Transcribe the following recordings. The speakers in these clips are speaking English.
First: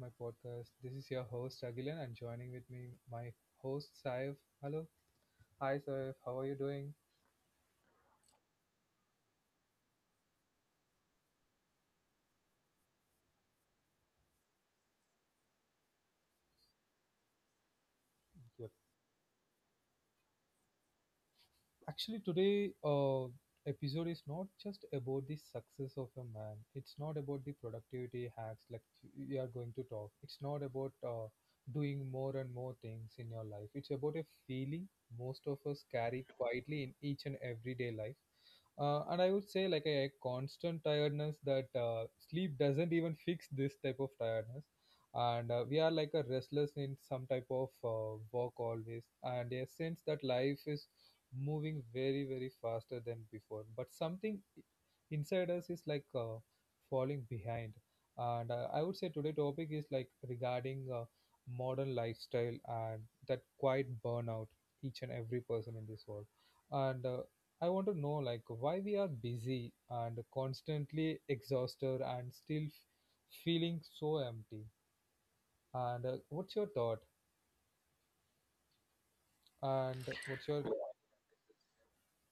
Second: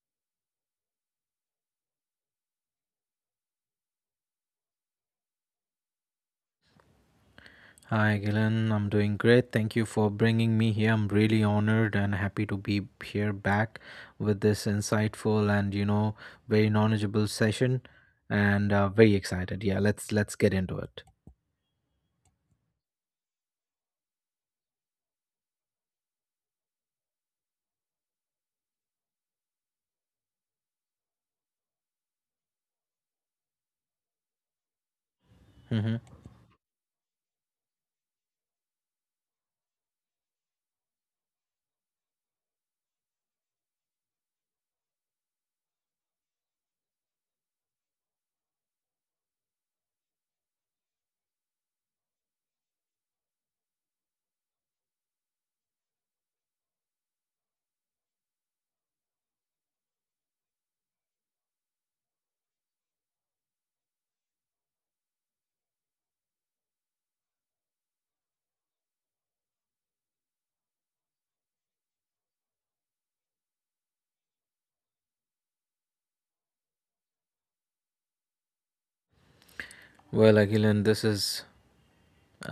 my podcast. This is your host Agilan and joining with me my host Saif. Hello. Hi Saif, how are you doing? Hi, Gillen. I'm doing great. Thank you for bringing me here. I'm really honored and happy to be here back with this insightful and very knowledgeable session, and Yep. Very excited. Yeah, let's get into it. Actually, today episode is not just about the success of a man, it's not about the productivity hacks like you are going to talk, it's not about doing more and more things in your life. It's about a feeling most of us Hmm. carry quietly in each and everyday life. And I would say like a constant tiredness that sleep doesn't even fix this type of tiredness. And we are like a restless in some type of work always, and a sense that life is moving very faster than before, but something inside us is like falling behind. And I would say today topic is like regarding modern lifestyle and that quite burnout each and every person in this world. And I want to know like why we are busy and constantly exhausted and still feeling so empty. And what's your thought, and Well, what's Agilan, your this is—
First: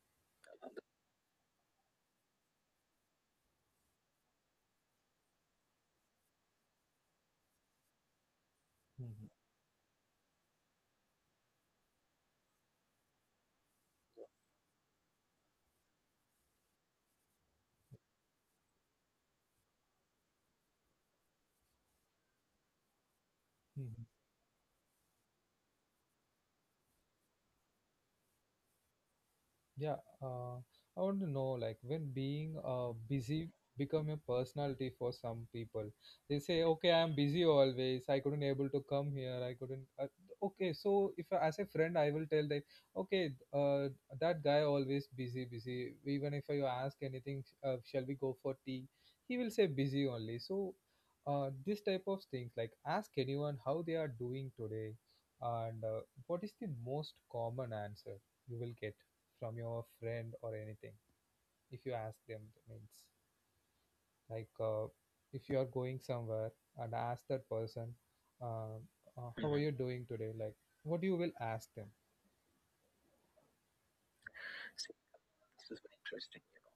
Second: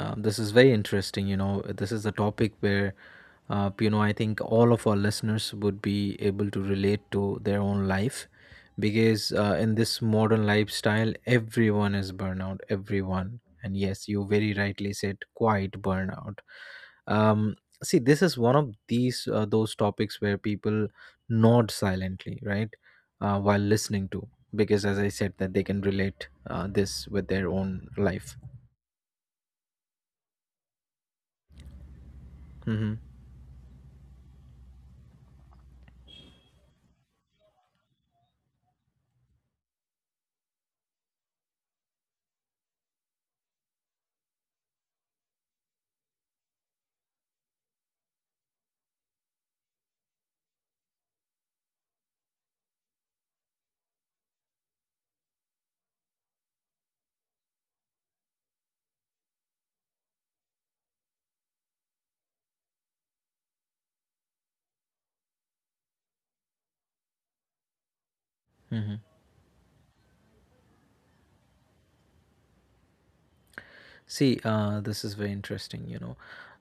This is very interesting. You know, this is a topic where, I think all of our listeners would be able to relate to their own life because in this modern lifestyle, everyone is burnout, everyone. And yes, you very rightly said quite burnout. Um, see, this is one of these, those topics where people nod silently, right, while listening Mhm. to, because as I said, that they can relate this with their own life. Yeah, uh, I want to know like when being Hmm. busy become a personality for some people. They say, okay, I'm busy always. I couldn't able to come here. I couldn't. Okay, so if as a friend, I will tell that okay, that guy always busy, busy. Even if you ask anything, shall we go for tea? He will say busy only. So, this type of things, like ask anyone how they are doing today, and what is the most common answer you will get from your friend or anything if you ask them. That means like if you are going somewhere and ask that person, um, Hmm. How are you doing today, like what you will ask them. See, this is very interesting, you know.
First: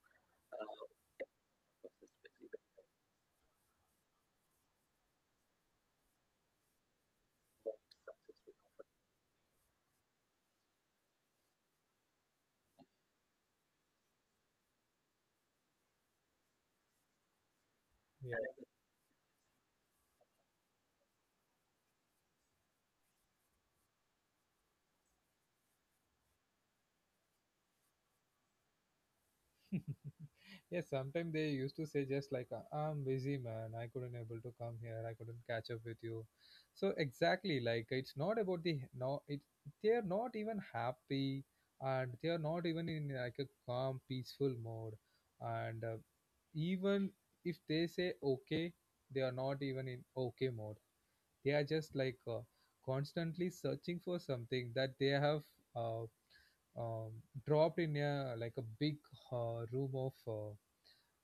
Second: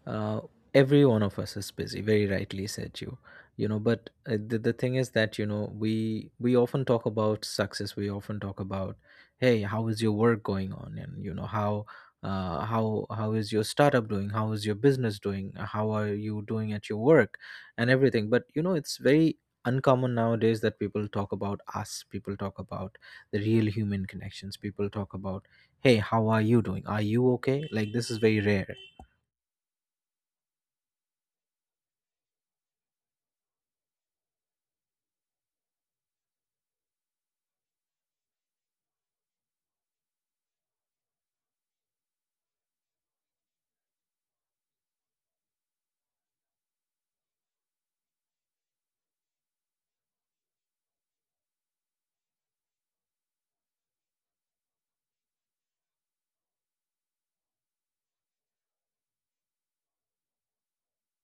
Uh, every one of us is busy, very rightly said you. You know, but the thing is that, you know, we often talk about success. We often talk about, hey, how is your work going on? And, you know, how is your startup doing? How is your business doing? How are you doing at your work and everything? But, you know, it's very uncommon nowadays that people talk about us. People talk about the real human connections. People talk about, hey, how are you doing? Are you okay? Like, this is very rare. Yes, sometimes they used to say just like, "I'm busy, man. I couldn't able to come here. I couldn't catch up with you." So exactly, like it's not about the no. It, they are not even happy, and they are not even in like a calm, peaceful mode. And even if they say okay, they are not even in okay mode. They are just like constantly searching for something that they have uh, um, dropped in a like a big room of.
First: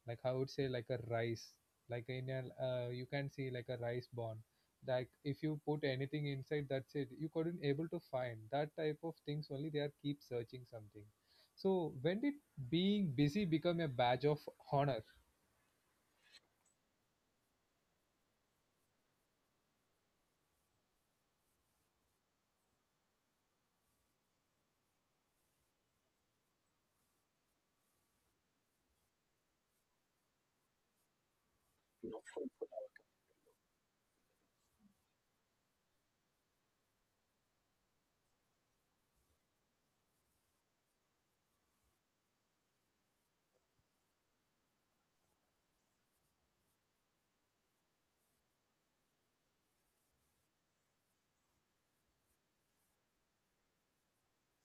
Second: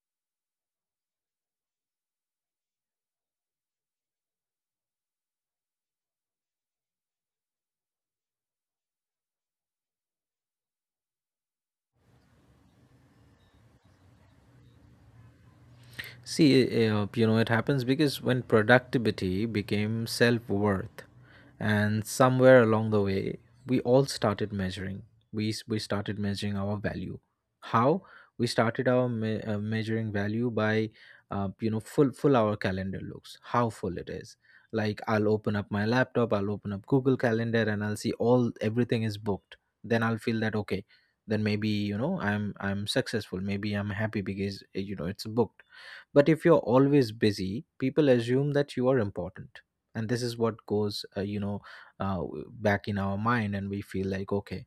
Like I would say like a rice, like in a you can see like a rice bond, like if you put anything inside, that's it, you couldn't able to find. That type of things only, they are keep searching something. So when did being busy become a badge of honor? See, you know, it happens because when productivity became self worth, and somewhere along the way, we all started measuring. We started measuring our value. How? We started measuring value by, full our calendar looks, how full it is. Like I'll open up my laptop, I'll open up Google Calendar, and I'll see all everything is booked. Then I'll feel that okay, then maybe you know I'm successful. Maybe I'm happy because you know it's booked, but if you're always busy, people assume that you are important. And this is what goes, back in our mind, and we feel like, okay,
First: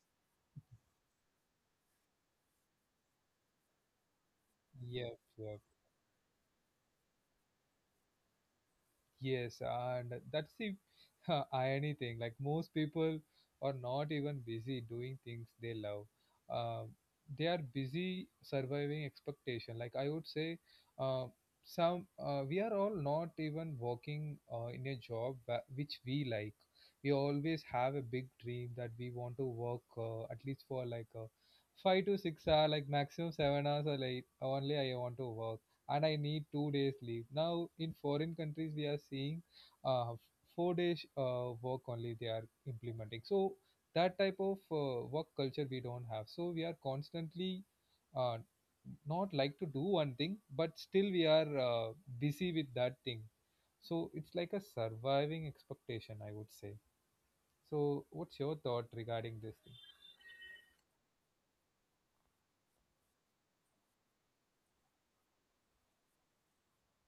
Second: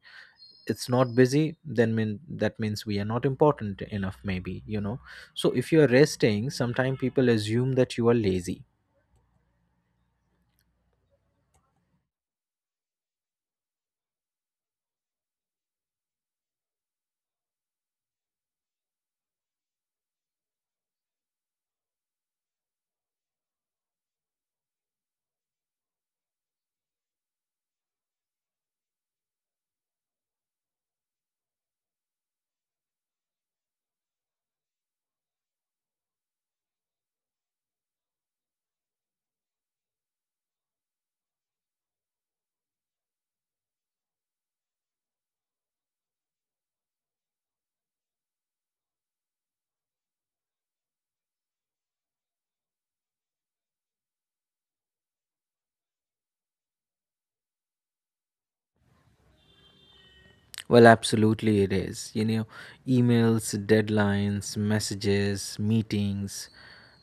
it's not busy, then mean that means we are not important enough, maybe, you know. Yep, So yep. if you are resting, sometimes people assume that you are lazy. Yes, and that's the irony thing. Like most people are not even busy doing things they love. Uh, they are busy surviving expectation. Like I would say, uh, some we are all not even working in a job which we like. We always have a big dream that we want to work at least for like 5 to 6 hour, like maximum 7 hours, or like only I want to work and I need 2 days leave. Now, in foreign countries, we are seeing uh, 4 days work only they are implementing. So that type of work culture we don't have. So we are constantly uh, not like to do one thing, but still we are busy with that thing. So it's like a surviving expectation, I would say. So what's your thought regarding this thing? Well, absolutely it is. You know, emails, deadlines, messages, meetings,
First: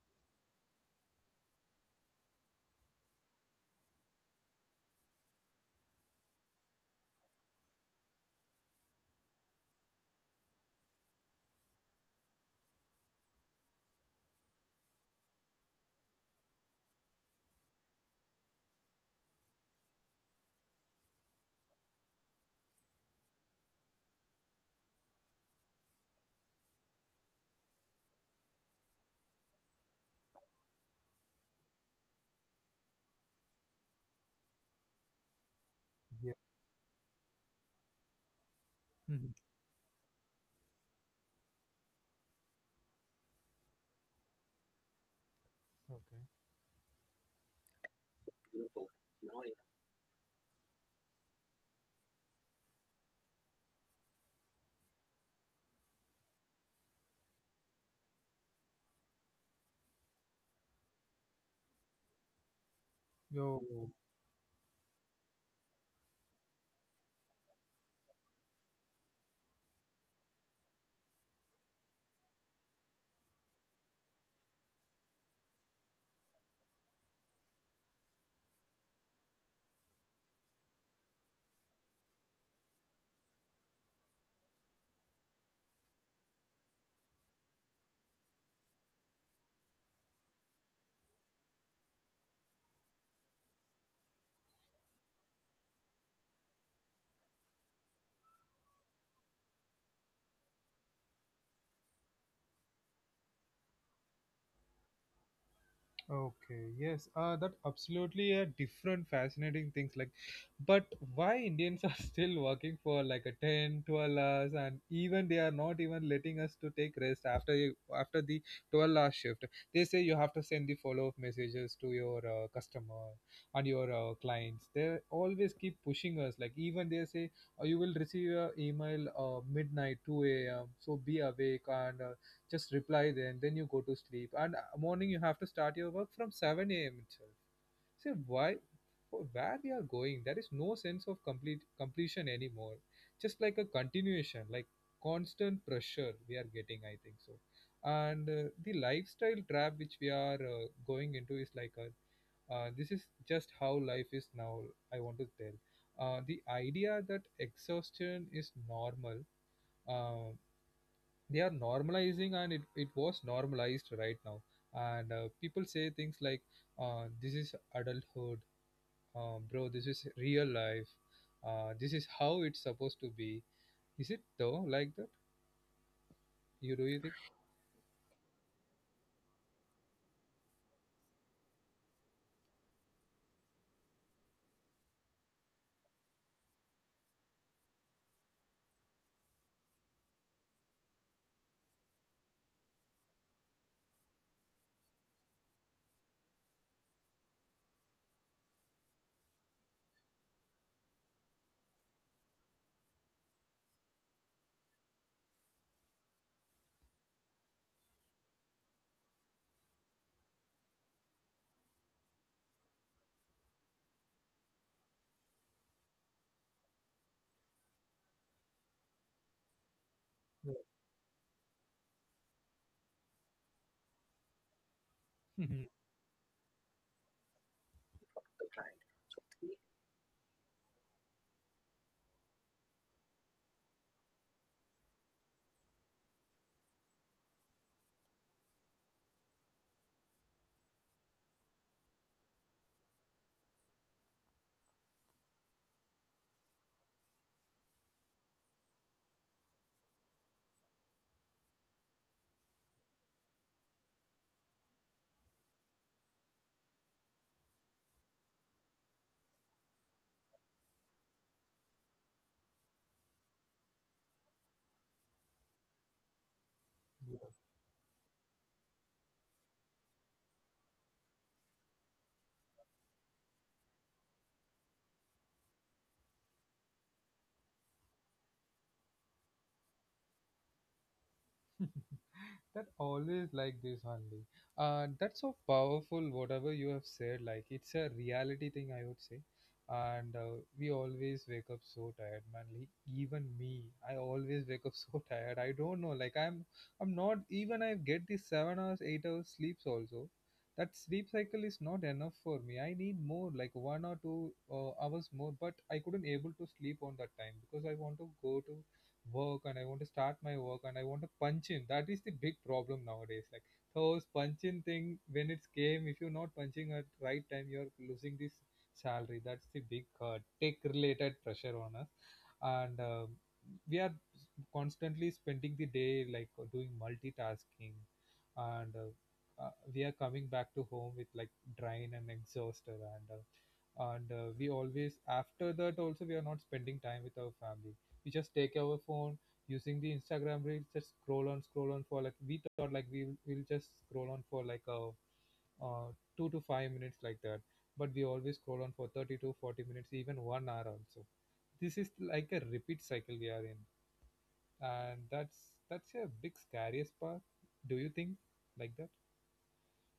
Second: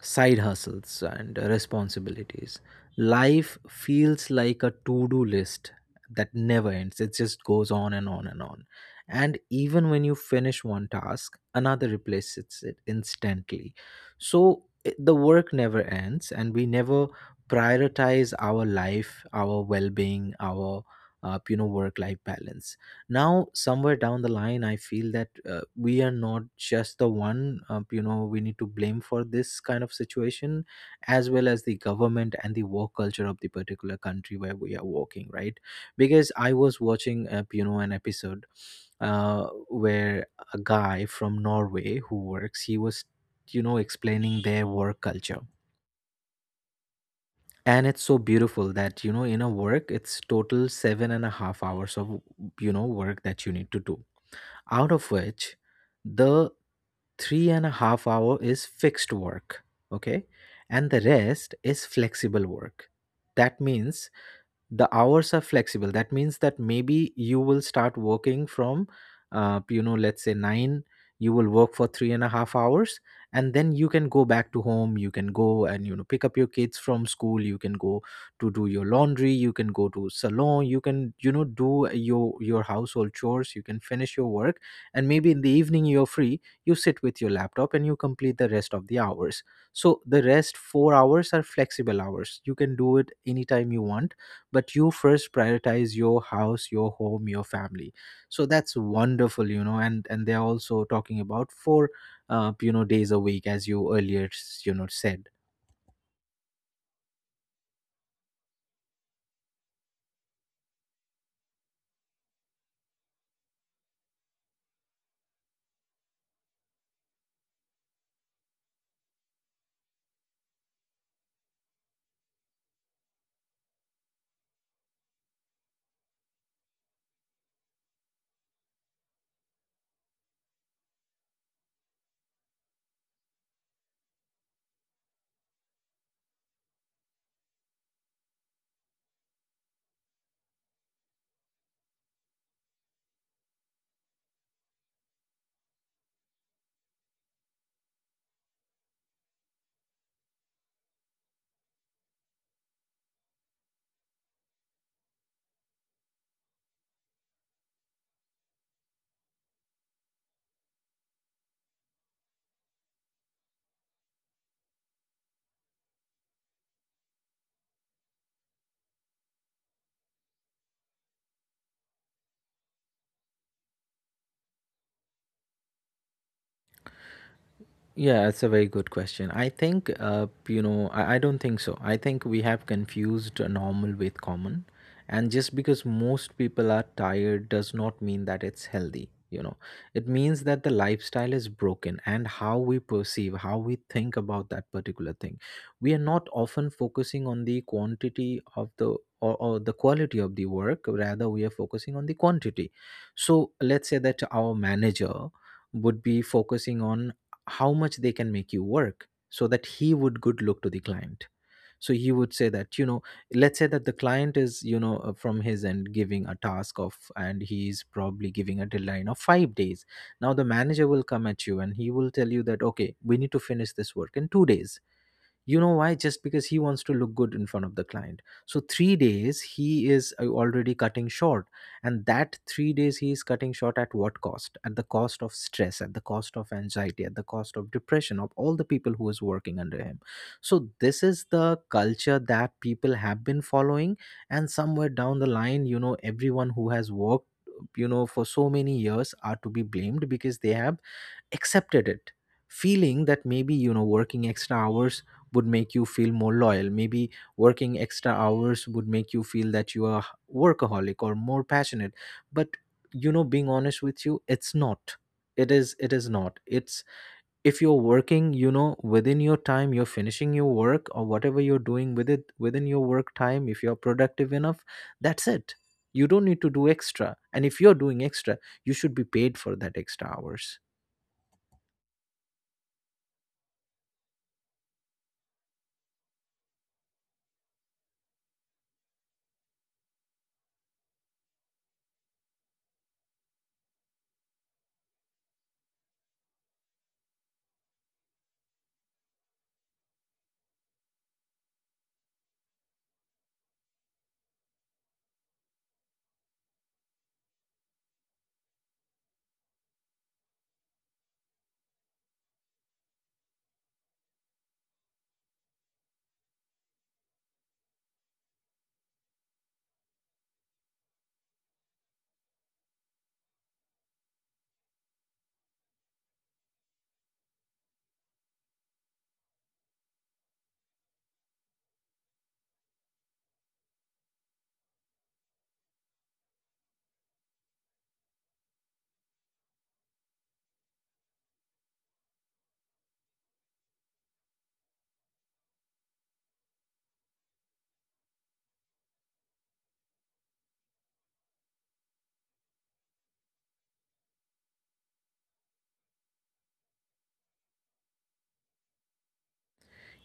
side hustles, and responsibilities. Life feels like a to do list that never ends. It just goes on and on and on. And even when you finish one task, another replaces it instantly. So it, the work never ends, and we never prioritize our life, our well being, our you know, work life balance. Now somewhere down the line, I feel that we are not just the one you know, we need to blame for this kind of situation, as well as the government and the work culture of the particular country where we are working, right? Because Yeah. I was watching you know, an episode Mhm. Where a guy from Norway who works, he was, you know, explaining their work culture, Okay. and it's so beautiful that, you know, in a work it's total 7.5 hours of, you know, work that you need to do, out of which the 3.5 hour is fixed work, okay, and the rest is flexible work. That Yo. means the hours are flexible. That means that maybe you will start working from, you know, let's say nine. You will work for 3.5 hours, and then you can go back to home. You can go and, you know, pick up your kids from school. You can go to do your laundry. You can go to salon. You can, you know, do your household chores. You can finish your work, and maybe in the evening you're free. You sit with your laptop and you complete the rest of the hours. So the rest 4 hours are flexible hours. You can do it anytime you want, but you first prioritize your house, your home, your family. So that's wonderful, you know. And they're also talking about four, you know, days a week, as you earlier you know said. Okay, yes, that absolutely a different fascinating things like, but why Indians are still working for like a 10 12 hours, and even they are not even letting us to take rest after after the 12-hour shift. They say you have to send the follow up messages to your customer and your clients. They always keep pushing us, like even they say, oh, you will receive your email midnight 2 a.m. so be awake and just reply, then you go to sleep, and morning you have to start your work from 7 a.m itself. Say why, for where we are going there is no sense of complete completion anymore, just like a continuation, like constant pressure we are getting, I think so. And the lifestyle trap which we are going into is like a this is just how life is now. I want to tell the idea that exhaustion is normal, uh, they are normalizing, and it was normalized right now. And people say things like, this is adulthood, bro, this is real life, this is how it's supposed to be. Is it though like that, you do you think? Yeah, that's a very good question. I think, I don't think so. I think we have confused a normal with common. And just because most people are tired does not mean that it's healthy, you know. It means that the lifestyle is broken and how we perceive, how we think about that particular thing. We are not often focusing on the quantity of the, or the quality of the work, rather, we are focusing on the quantity. So let's say that our manager would be focusing on how much they can make you work so that he would good look to the client. So he would say that, you know, let's say that the client is, you know, from his end giving a task of, and he's probably giving a deadline of 5 days. Now the manager will come at you and he will tell you that okay, we need to finish this work in 2 days. Yeah. You know why? Just because he wants to look good in front of the client. So 3 days he is already cutting short, and that 3 days he is cutting short at what cost? At the cost of stress, at the cost of anxiety, at the cost of depression of all the people who is working under him. So this is the culture that people have been following, and somewhere down the line, you know, everyone who has worked, you know, for so many years are to be blamed, because they have accepted it, feeling that maybe, you know, working extra hours would make you feel more loyal. Maybe working extra hours would make you feel that you are workaholic or more passionate. But you know, being honest with you, it's not. It is not. It's— if you're working, you know, within your time, you're finishing your work or whatever you're doing with it within your work time, if you're productive enough, that's it. You don't need to do extra. And if you're doing extra, you should be paid for that extra hours. That always like this only. That's so powerful whatever you have said, like it's a reality thing I would say. And we always wake up so tired man, like, even me, I always wake up so tired. I don't know, like I'm not even I get these 7 hours 8 hours sleeps also. That sleep cycle is not enough for me, I need more like 1 or 2 hours more, but I couldn't able to sleep on that time because I want to go to work, and I want to start my work, and I want to punch in. That is the big problem nowadays. Like those punching thing when it's came, if you're not punching at right time, you're losing this salary. That's the big tech related pressure on us. And we are constantly spending the day like doing multitasking, and we are coming back to home with like drain and exhausted and. And we always after that also we are not spending time with our family, we just take our phone using the Instagram reels, just scroll on, scroll on for like, we thought like we'll just scroll on for like a uh, 2 to 5 minutes like that, but we always scroll on for 30 to 40 minutes, even 1 hour also. This is like a repeat cycle we are in, and that's a big scariest part. Do you think like that?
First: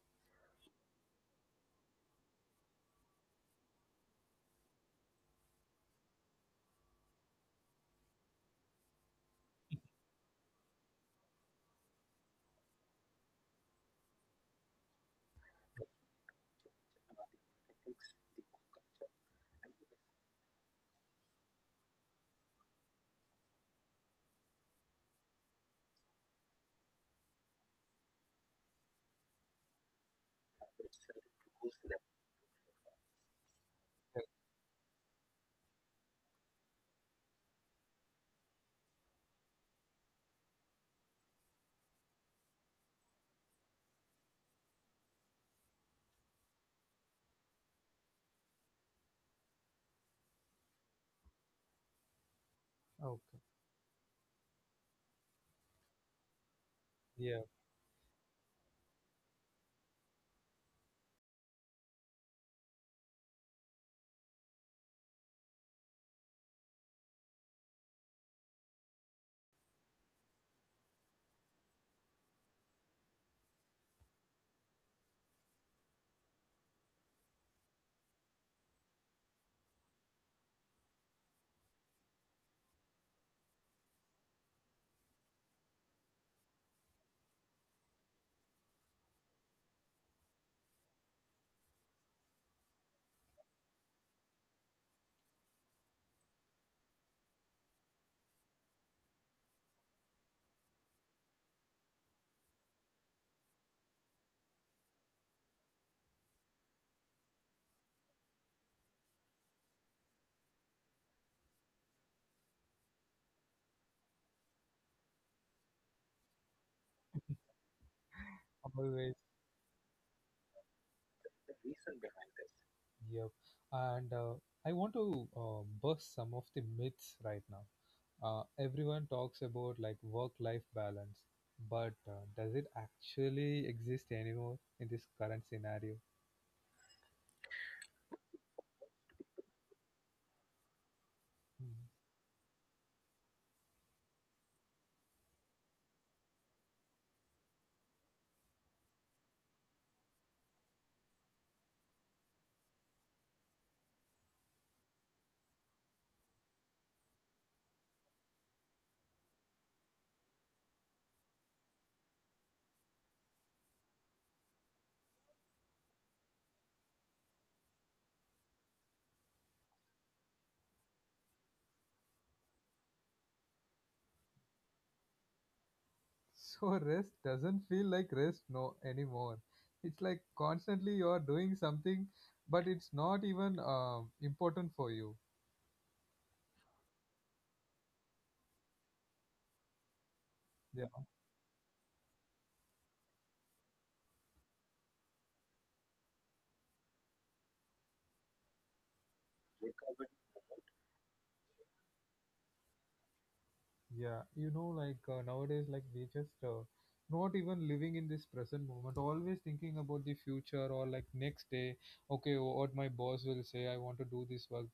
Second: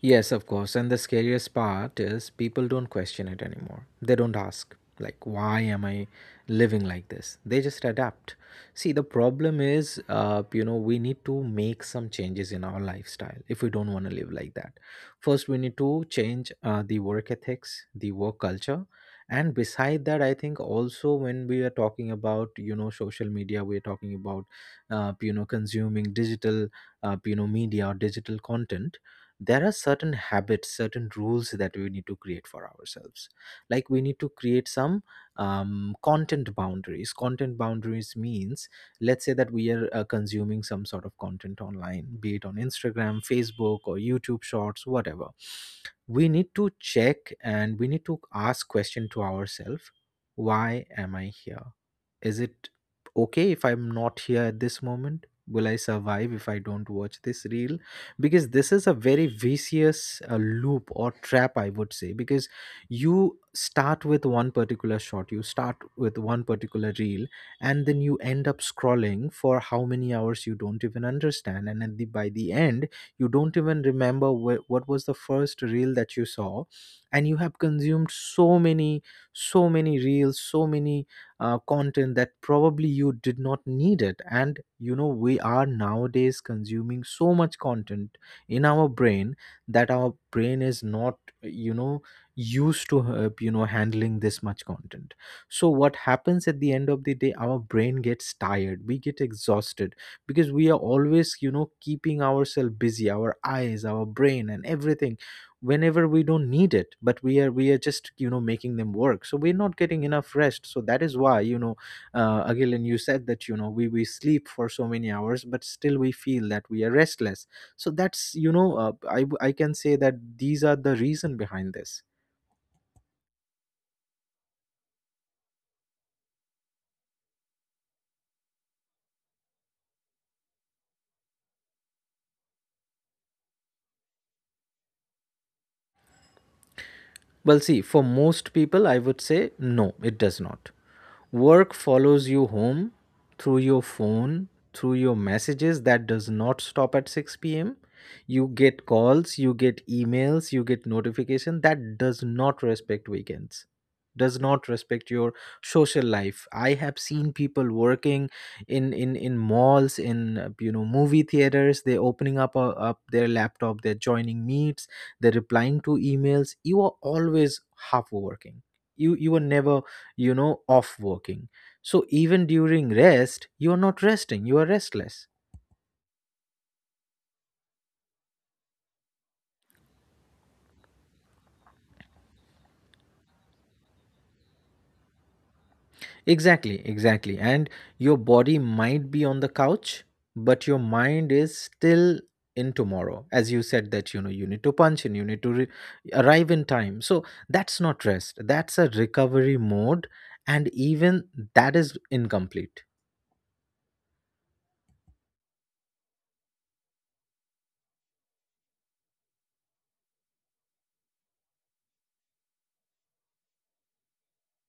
Yes, of course. And the scariest part is people don't question it anymore. They don't ask, like, why am I living like this? They just adapt. See, the problem is, you know, we need to make some changes in our lifestyle if we don't want to live like that. First, we need to change the work ethics, the work culture. And beside that, I think also when we are talking about, you know, social media, we're talking about, you know, consuming digital, you know, media or digital content, there are certain habits, certain rules that we need to create for ourselves. Like we need Yeah. to create some content boundaries. Content boundaries means let's say that we are consuming some sort of content online, be it on Instagram, Facebook, or YouTube shorts, whatever. We need to check and we need to ask question to ourselves, why am I here? Is it Okay. okay if I'm not here at this moment? Will I survive if I don't watch Yeah. this reel? Because this is a very vicious loop or trap, I would say. Because you start with one particular shot, you start with one particular reel, and then you end up scrolling for how many hours you don't even understand. And at the, by the end, you don't even remember what was the first reel that you saw, and you have consumed so many, so many reels, so many content that probably you did not need it. And you know, we are nowadays consuming so much content in our brain that our brain is not, you know, used to you know, handling this much content. So what happens at the end of the day, our brain gets tired, we get exhausted, because we are always, you know, keeping ourselves busy, our eyes, our brain and everything, whenever we don't need it. But we are just, you know, making them work, so we're not getting enough rest. So that is why, you know, Agilan, you said that, you know, we sleep for so many hours but still we feel that we are restless. So that's, you know, uh, Always. I i can say that these are the reason behind this. Yeah, and I want to bust some of the myths right now. Everyone talks about like work-life balance, but does it actually exist anymore in this current scenario? Well, see, for most people I would say no, it does not. Hmm. Work follows you home through your phone, through your messages, that does not stop at 6 p.m. You get calls, you get emails, you get notification that does not respect weekends, does not respect your social life. I have seen people working in in malls, in you know, movie theaters, they opening up up their laptop, they're joining meets, they're replying to emails. You are always half working, you are never, you know, off working. So even during rest you are not resting, you are restless. So rest doesn't feel like rest no anymore. It's like constantly you're doing something, but it's not even important for you. Exactly, exactly. And your body might be on the couch, but your Yeah. mind is still in tomorrow. As you said, that you know, you need to punch in, you need to arrive in time. So that's not rest, that's a recovery mode, and even that is incomplete. Yeah, you know, like nowadays, like we just not even living in this present moment, always thinking about the future or like next day, okay, what my boss will say, I want to do this work.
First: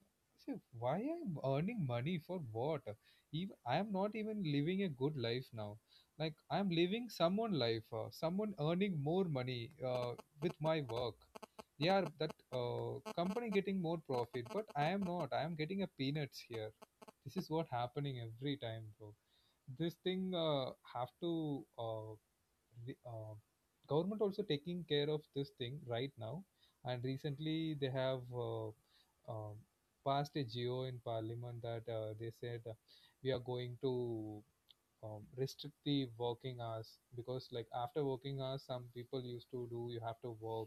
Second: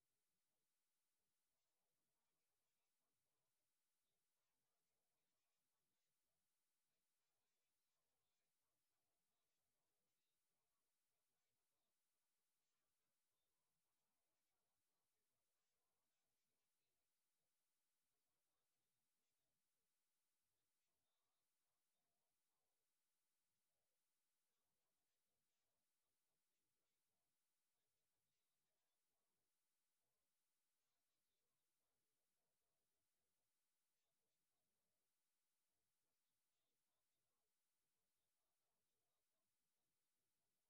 See, why I'm earning money for what? Even I am not even living a good life now. Like I'm living someone life, someone earning more money with my work. Yeah, that company getting more profit, but I am not, I am getting a peanuts here. This is what happening every time, bro. This thing have to re- uh, government also taking care of this thing right now, and recently they have um passed a geo in parliament that they said we are going to restrict the working hours, because like after working hours some people used to do, you have to work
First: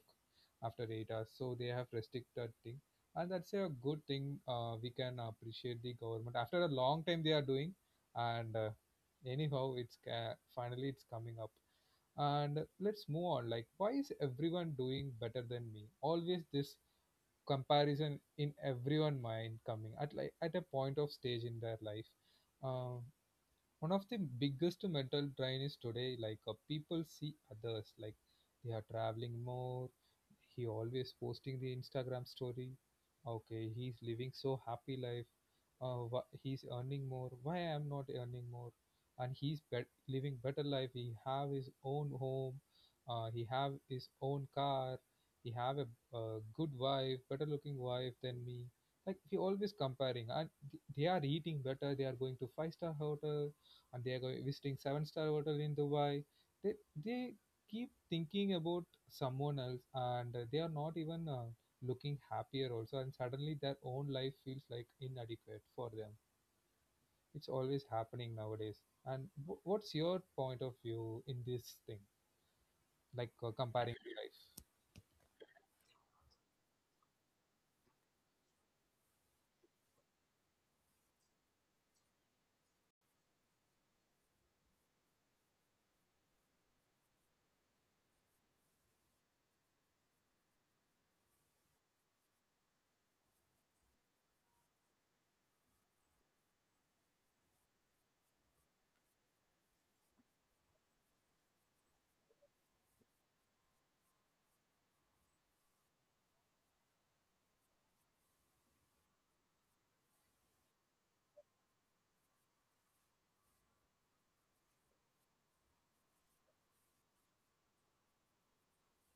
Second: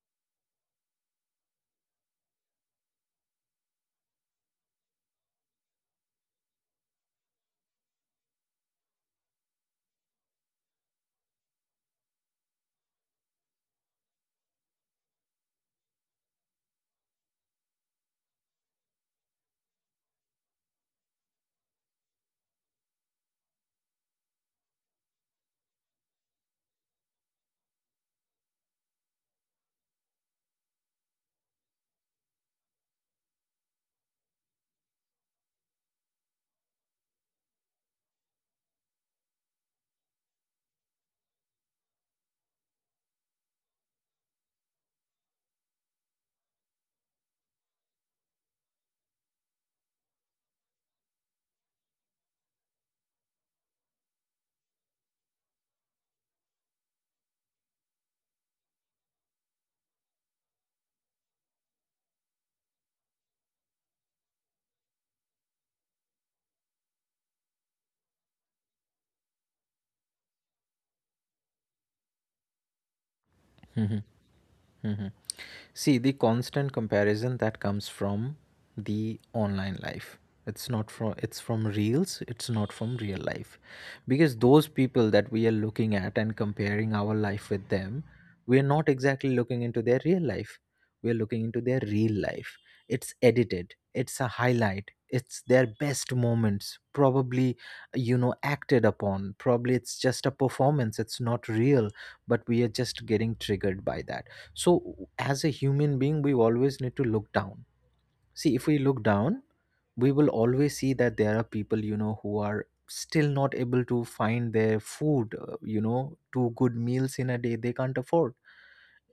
after 8 hours, so they have restricted thing. And that's a good thing, we can appreciate the government after a long time they are doing. And anyhow finally it's coming up. And let's move on, like why is everyone doing better than me, always this comparison in everyone mind coming at like at a point of stage in their life. um One of the biggest mental drain is today, like people see others like they are traveling more, he always posting the Instagram story, okay, he's living so happy life, he's earning more, why I am not earning more, and living better life, he have his own home, he have his own car, he have a good wife, better looking wife than me. Like we always comparing, and they are eating better, they are going to five star hotel, and they are going visiting seven-star hotel in Dubai. They they keep thinking about someone else, and they are not even looking happier also. And suddenly their own life feels like inadequate for them. It's always happening nowadays. And what's your point of view in this thing, like comparing the life? See, the constant comparison that comes from the online life. It's from reels, it's not from real life. Because those people that we are looking at and comparing our life with them, we are not exactly looking into their real life. We are looking into their real life. It's edited, it's a highlight, it's their best moments, probably, you know, acted upon. Probably it's just a performance, it's not real, but we are just getting triggered by that. So, as a human being, we always need to look down. See, if we look down, we will always see that there are people, you know, who are still not able to find their food, you know, two good meals in a day they can't afford.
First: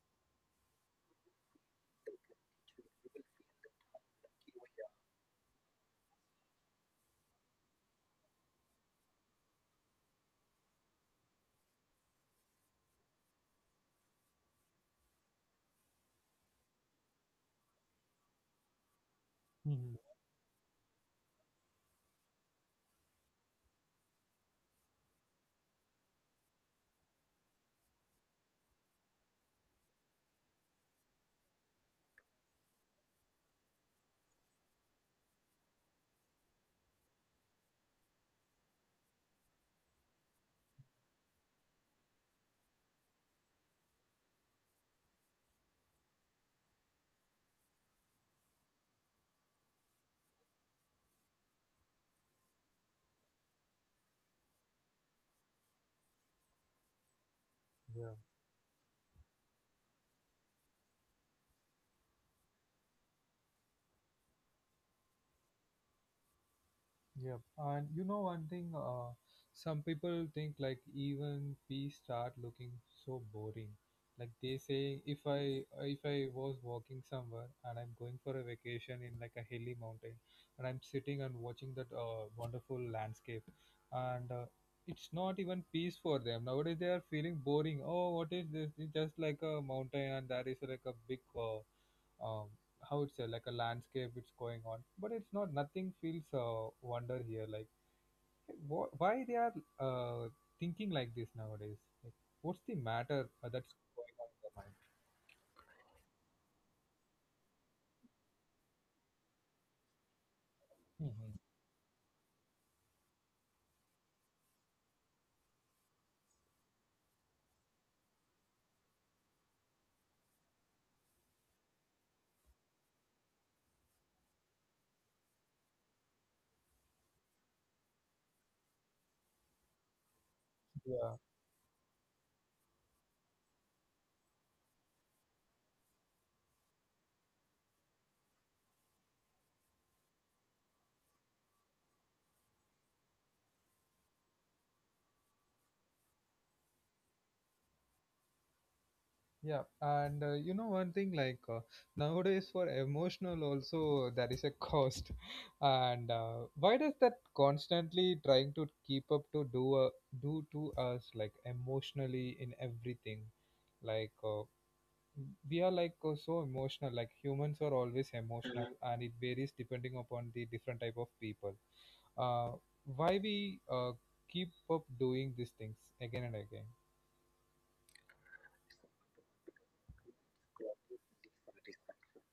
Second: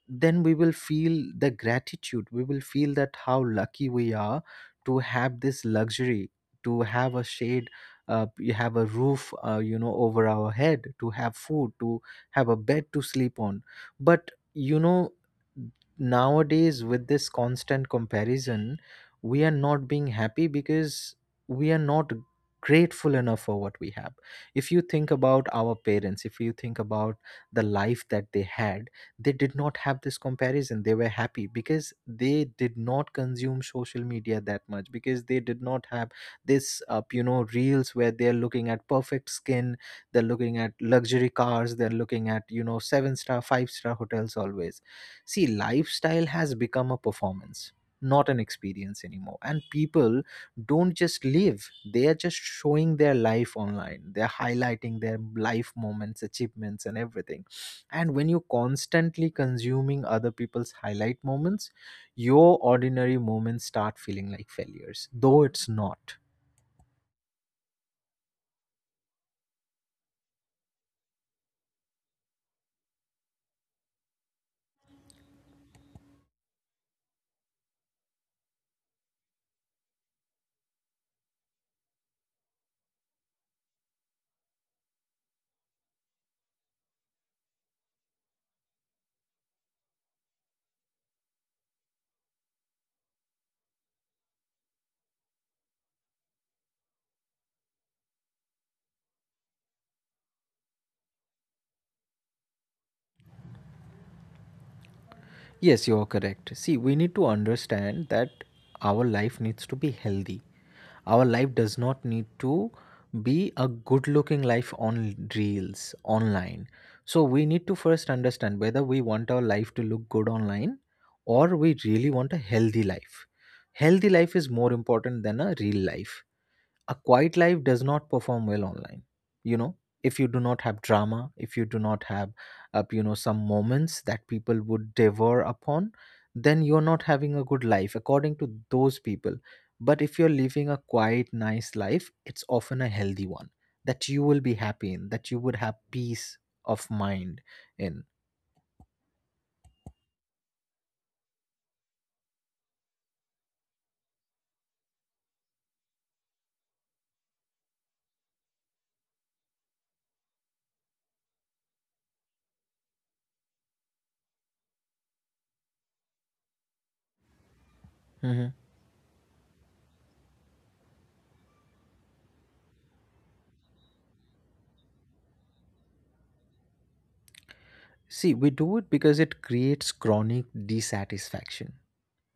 Then we will feel the gratitude, we will feel that how lucky we are to have this luxury, to have a shade, you have a roof, you know, over our head, to have food, to have a bed to sleep on. But you know, nowadays with this constant comparison, we are not Mhm. being happy, because we are not grateful enough for what we have. If you think about our parents, if you think about the life that they had, they did not have this comparison. They were happy because they did not consume social media that much, because they did not have this you know, reels where they're looking at perfect skin, they're looking at luxury cars, they're looking at, you know, seven star, five-star hotels always. See, lifestyle has become a performance, not an experience anymore, and people don't just live, they are just showing their life online, they're highlighting their life moments, achievements and everything. And Yeah. when you constantly consuming other people's highlight moments, your ordinary moments start feeling like failures, though it's not. Yep. And you know one thing, some people think like even peas start looking so boring. Like they say, if I was walking somewhere and I'm going for a vacation in like a hilly mountain, and I'm sitting and watching that wonderful landscape, and it's not even peace for them. Nowadays they are feeling boring. Oh, what is this? It's just like a mountain, and that is like a big um, how it's like a landscape it's going on but it's not nothing feels wonder here, like why they are uh, thinking like this nowadays, like, what's the matter that's going on in their mind. Yes, you're correct. See, we need to understand that our life needs to be healthy. Our Mhm. life does not need to be a good looking life on reels online. So we need to first understand whether we want our life to look good online or we really want a healthy life. Healthy life is more important than a real life. A quiet life does not perform well online, you know. If you do not have yeah drama, if you do not have you know, some moments that people would devour upon, then you're not having a good life according to those people. But if you're living a quiet nice life, it's often a healthy one, that you will be happy in, that you would have peace of mind in. yeah, and you know one thing, like nowadays for emotional also there is a cost and why does that constantly trying to keep up to do do to us, like emotionally in everything, like we are like so emotional, like humans are always Mhm. emotional and it varies depending upon the different type of people. uh, why we keep up doing these things again and again. See, we do it because it creates chronic dissatisfaction.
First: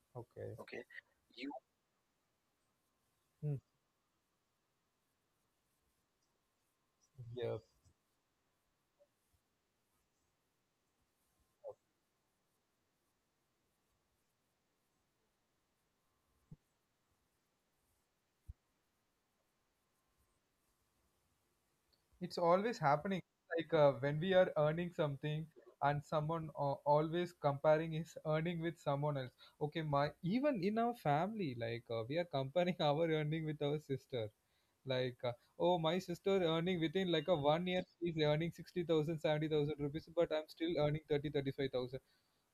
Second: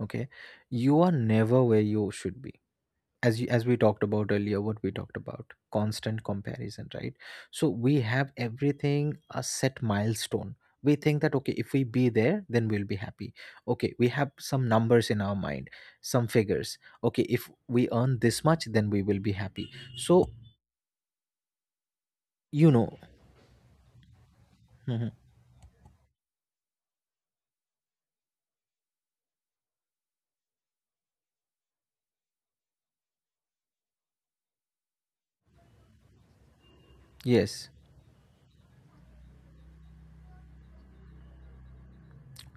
Okay, Okay. you are never where you should be. as you, Mm. as we talked about earlier, what we talked about, constant comparison, right? Yes, So we have everything, a set milestone. We think that, okay, if we be there, then we'll be happy. Okay, we have some numbers in our mind, some figures. Okay, if we earn this much, then we will be happy, so, it's you always know. happening, like when we are earning Mhm. something and someone always comparing his earning with someone else. Okay, my even in our family, like we are comparing our earning with our sister, like oh my sister earning within like a Yes, one year she's earning 60,000, 70,000 rupees but I'm still earning 30, 35,000.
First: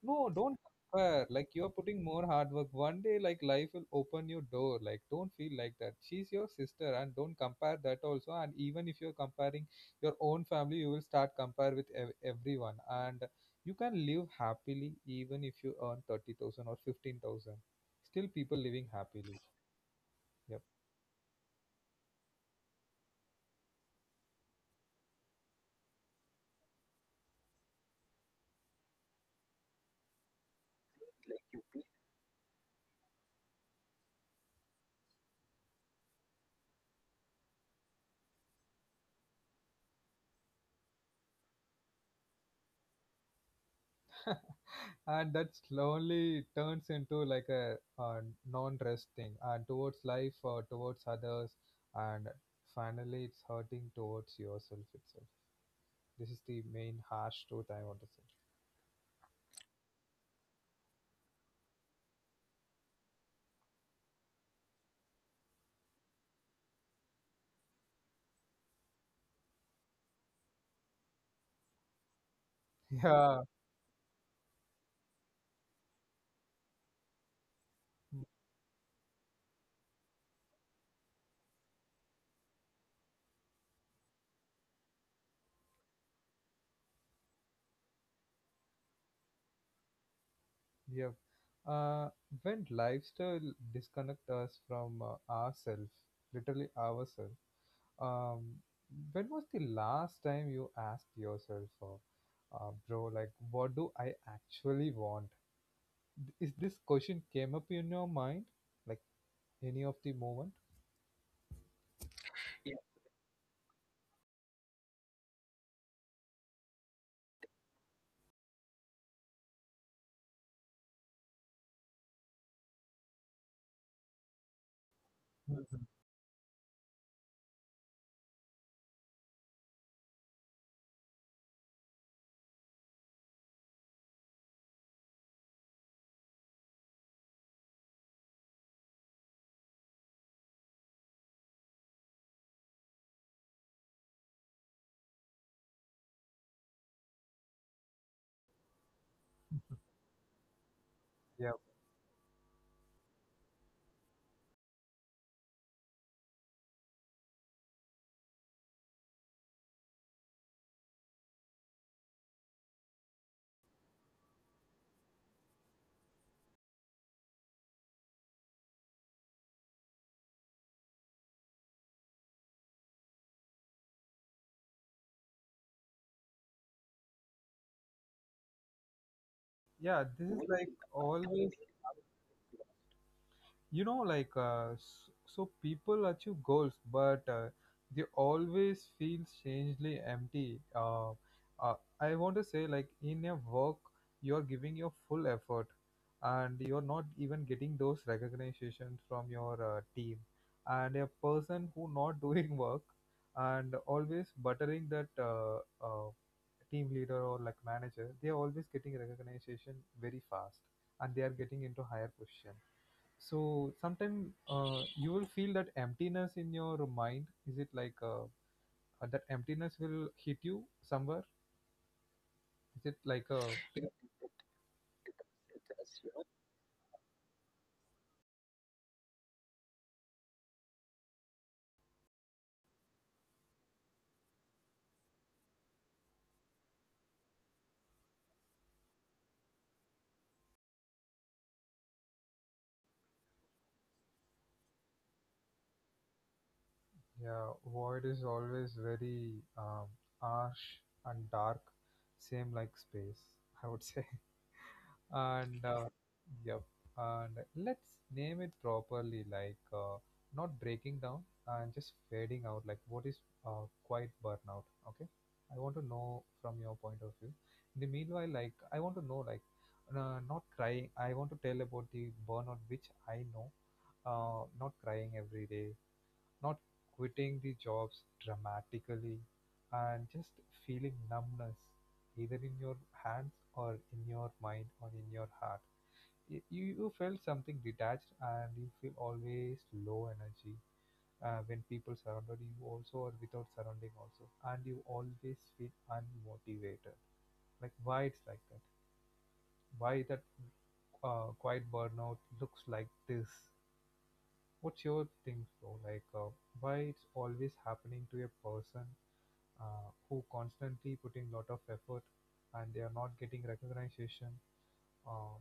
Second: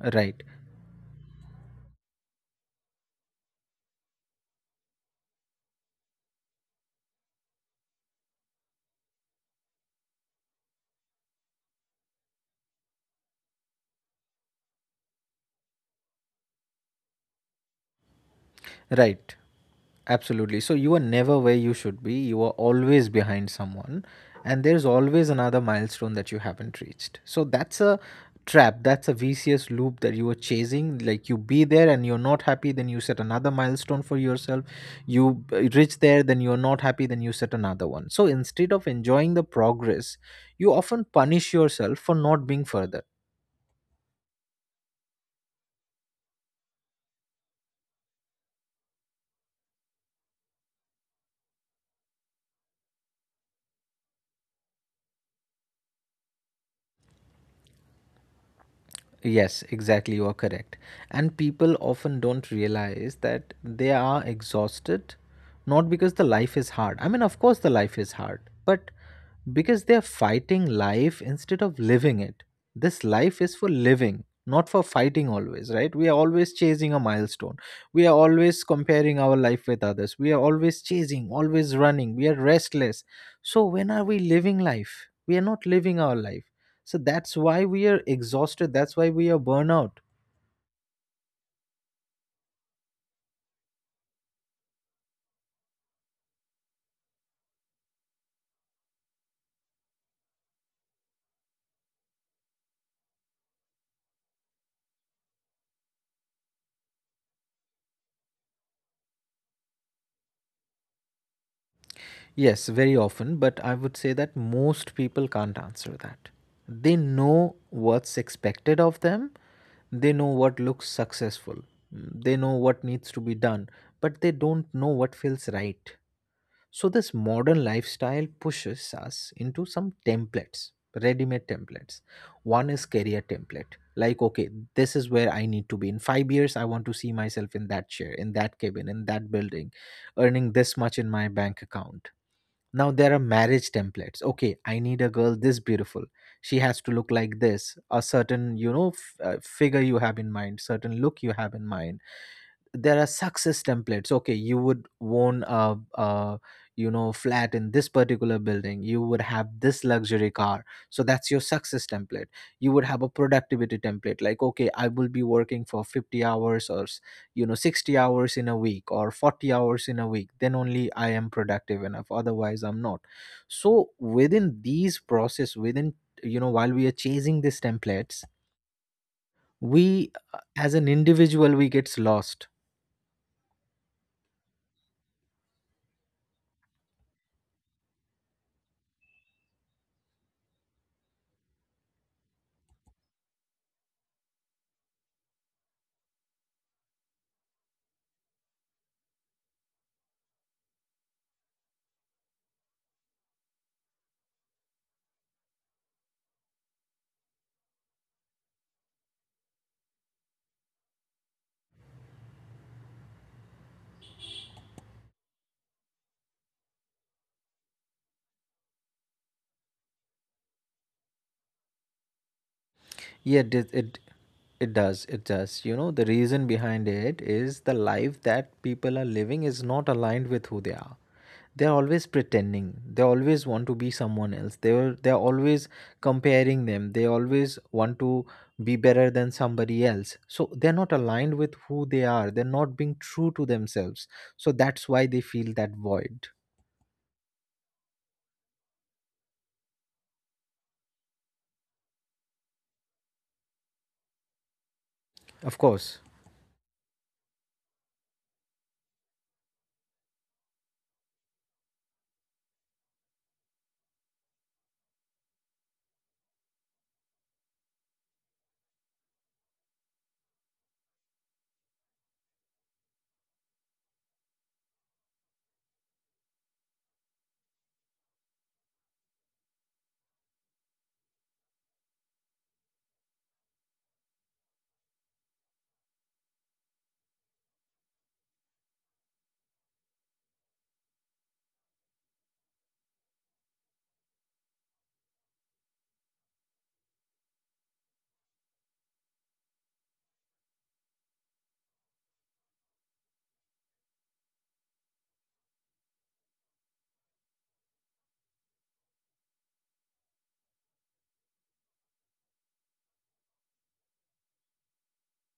No, right, don't swear, like you're putting more hard work. One day, like life will open your door. Like, don't feel like that. She's your sister, and don't compare that also. And even if you're comparing your own family, you will start compare with everyone. And you can live happily even if you earn 30,000 or 15,000. Still, people living right. happily. Absolutely. Yep. So you are never where you should be. You are always behind someone, and there's always another milestone that you haven't reached. So that's a trap. That's a vicious loop that you are chasing. Like you be there and you're not happy, then you set another milestone for yourself. You reach there, then you're not happy, then you set another one. So instead of enjoying the progress, you often punish yourself for not being further. And that slowly turns into like a, non-rest thing and towards life or towards others, and finally it's hurting towards yourself itself. This is the main harsh truth I want to say. Yes, exactly. You are correct. And people often don't realize that they are exhausted, not because the life is hard. I mean, of course, the life is hard, but because they're fighting life instead of living it. This Yeah. life is for living, not for fighting always, right? We are always chasing a milestone. We are Mm, always comparing our life with others. We are always chasing, always running. We are restless. So, when are we living life? We are not living our life, so that's why we are exhausted. That's why we are burnout. yeah. uh, when lifestyle disconnect us from ourselves, literally ourselves. Um, when was the last time you asked yourself, bro, like what do I actually want? Is this question came up in your mind, like any of the moment? Yes, very often, but I would say that most people can't answer that. They know what's expected of them, they know what looks successful, they know what needs to be done, but they don't know what feels Mhm. right. So this modern lifestyle pushes us into some templates, ready-made templates. One is career template. Like, okay, this is where I need to be. In 5 years, I want to see myself in that chair, in that cabin, in that building, earning this much in my bank account. Now there are marriage templates. Okay, I need a girl this beautiful. She has to look like this. A certain, you know, figure you have in mind, certain look you Yeah. have in mind. There are success templates. Okay, you would own a, you know, flat in this particular building, you would have this luxury car, so that's your success template. You would have a productivity template, like okay, I will be working for 50 hours or you know, 60 hours in a week or 40 hours in a week, then only I am productive enough, otherwise I'm not. So within these process, within, you know, while we are chasing these templates, Yeah, we this is like as an always. individual, we gets lost. You know, like so people achieve goals but they always feel strangely empty. Uh, I want to say, like in your work you are giving your full effort and you're not even getting those recognitions from your team, and a person who not doing work and always buttering that uh, team leader or like manager, they are always getting recognition very fast and they are getting into higher position. So sometimes you will feel that emptiness in your mind. Is it like that emptiness will hit you somewhere? Is it like a Yeah, it, does- it it does. It does. You know, the reason behind it is the life that people are living is not aligned with who they are. They're always pretending. They always want to be someone else. They're always comparing them. They always want to be better than somebody else. So they're not aligned with who they are. They're not being true to themselves. So that's why they feel that void. yeah? Void is always very harsh and dark, same like space. I would say. Of and course. yep. And let's name it properly, like not breaking down and just fading out, like what is quite burnout. Okay, I want to know from your point of view. In the meanwhile, like I want to know like not crying, I want to tell about the burnout which I know, not crying every day, not quitting the jobs dramatically, and just feeling numbness, either in your hands or in your mind or in your heart. You, you felt something detached and you feel always low energy when people surrounded you also or without surrounding also. And you always feel unmotivated. Like why it's like that? Why that quiet burnout looks like this? What's your thing, bro? Like why it's always happening to a person who constantly putting lot of effort and they are not getting recognition uh,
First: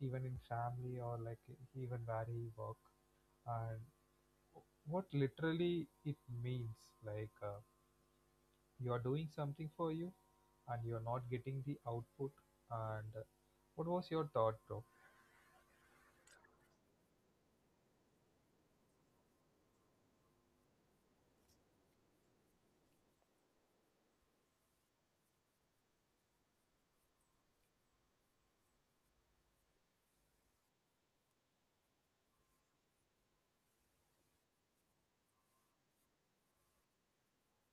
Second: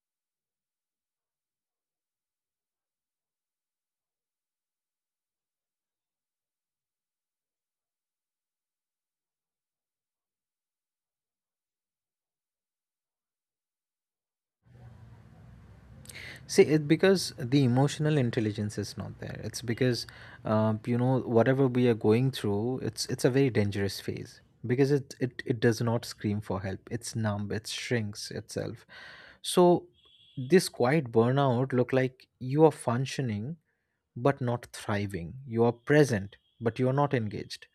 even in family or like even where he work, and what literally it means, like you are doing something for you and you are not getting the output, and what was your thought, bro? See, it because the emotional intelligence is not there. It's because, you know, whatever we are going through, it's a very dangerous phase, because it does not scream for help. It's numb. It shrinks itself. So, this quiet burnout look like you are functioning but not thriving. You are present but you are not engaged.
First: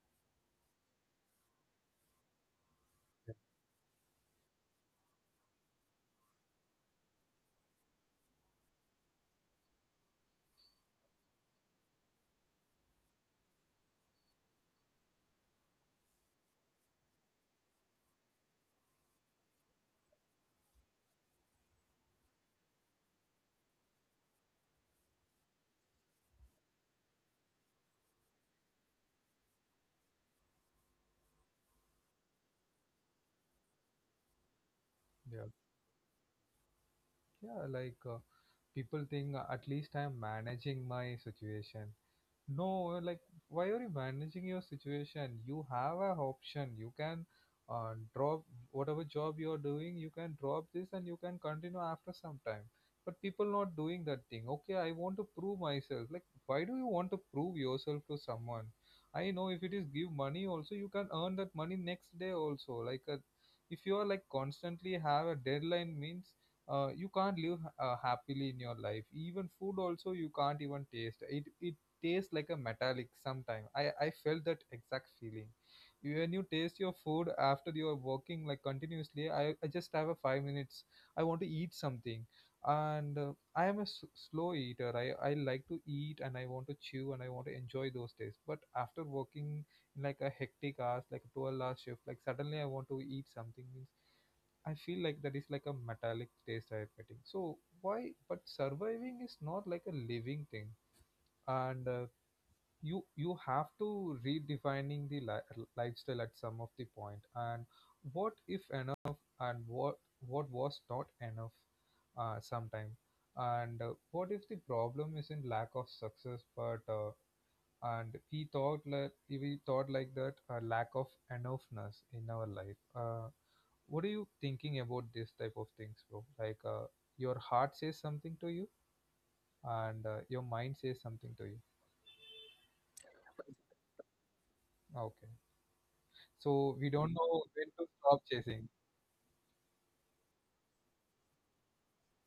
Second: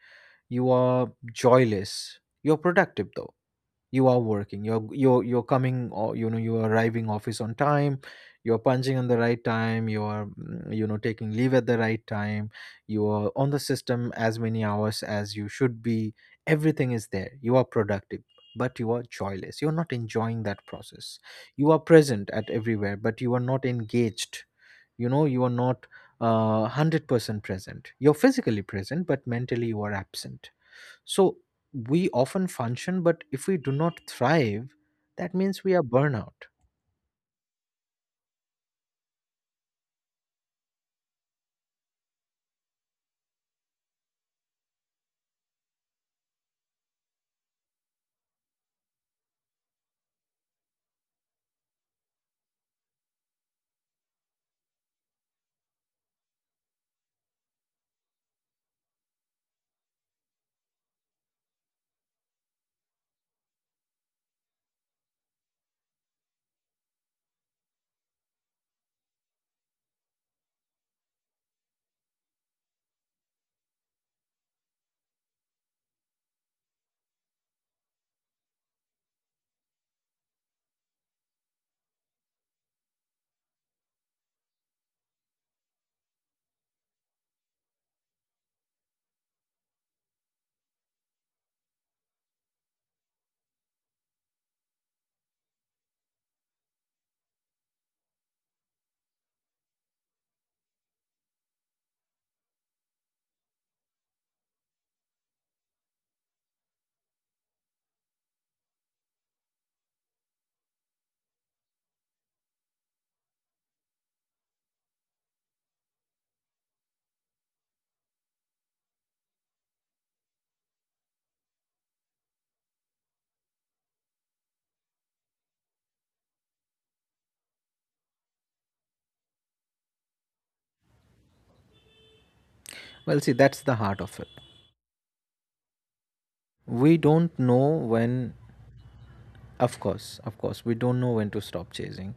You are joyless. You're productive though. You are working, you're coming, or you know, you're arriving office on time, you're punching on the right time, you are you know, taking leave at the right time, you are on the system as many hours as you should be. Everything is there, you are productive, but you are joyless, you're not enjoying that process. You are present at everywhere but you are not engaged. You know, you are not 100% present. You're physically present but mentally you are absent. So we often function, but if we do not thrive, that yeah means we are burnout. yeah like people think at least I'm managing my situation. No, like why are you managing your situation? You have a option. You can drop whatever job you are doing. You can drop this and you can continue after some time. But people not doing that thing. Okay, I want to prove myself. Like why do you want to prove yourself to someone? I know if it is give money also, you can earn that money next day also. Like if you are like constantly have a deadline means you can't live happily in your life, even food also you can't even taste it, it tastes like a metallic sometime. I felt that exact feeling. When you taste your food after you are working like continuously, I just have a 5 minutes. I want to eat something. And I am a slow eater. I like to eat and I want to chew and I want to enjoy those days. But after working in like a hectic hours, like a 12-hour shift, like suddenly I want to eat something means I feel like that is like a metallic taste I am getting. So why? But surviving is not like a living thing, and you you have to redefining the lifestyle at some of the point, and what if enough and what was not enough sometime, and what if the problem is in lack of success but and we thought like that lack of enoughness in our life. What are you thinking about this type of things, bro? Like your heart says something to you, and your mind says something to you. Well, see, that's the heart of it. Okay, so we We don't know don't when know to stop when, chasing. Of course, we don't know when to stop chasing.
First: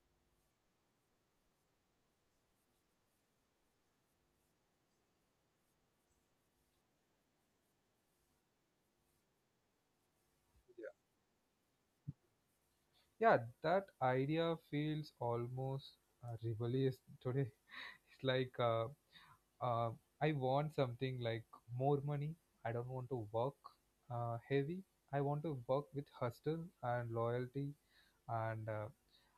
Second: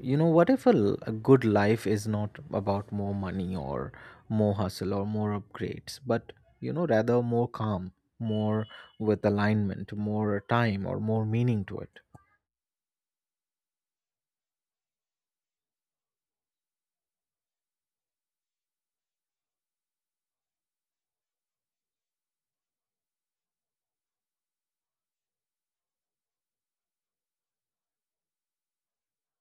You know, what if a good life is not about more money or more hustle or more upgrades, but, you know, rather more calm, more with alignment, more time, Yeah, or more meaning to it? yeah, that idea feels almost rebellious today. It's like uh, I want something like more money. I don't want to work heavy. I want to work with hustle and loyalty. And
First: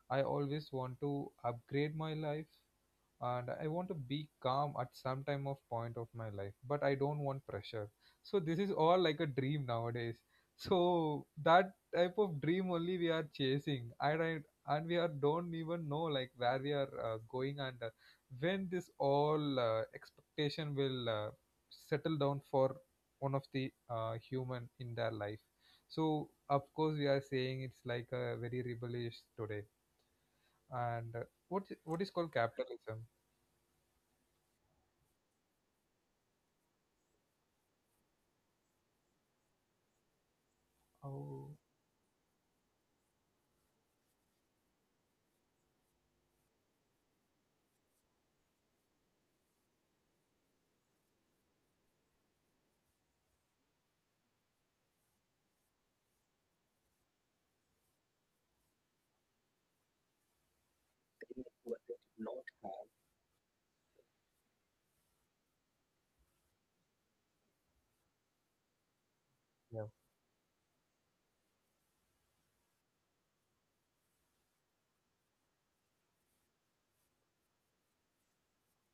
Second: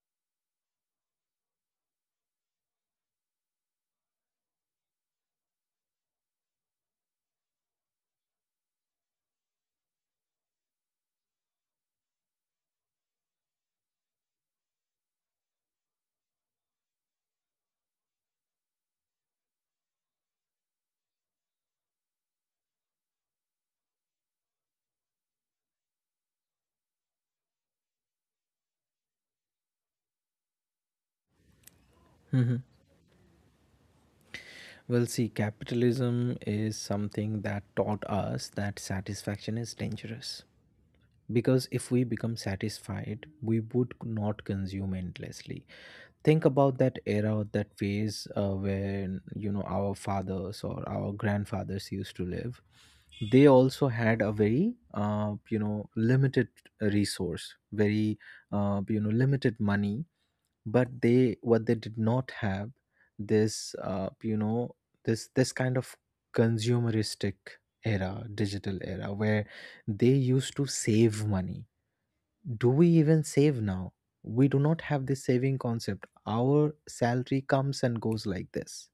I always want to upgrade my life, and I want to be calm at some time of point of my life but I don't want pressure. So this is all like a dream nowadays. So that type of dream only we are chasing, and we are don't even know like where we are going, and when this all expectation will settle down for one of the human in their life. So of course we are saying it's like a very rebellious today, and what is called capitalism. Well, see, capitalism is something that taught us that satisfaction is dangerous. Oh. Because if we become satisfied, we would not consume endlessly. Think about that era, that phase, when you know, our fathers or our grandfathers used to live. They also had a very you know, limited resource, very you know, limited money, but they, what they did not have, this you know, this kind of consumeristic era, digital era where Yeah. they used to save money. Do we even save now? We do not have this saving concept. Our salary comes and goes like this.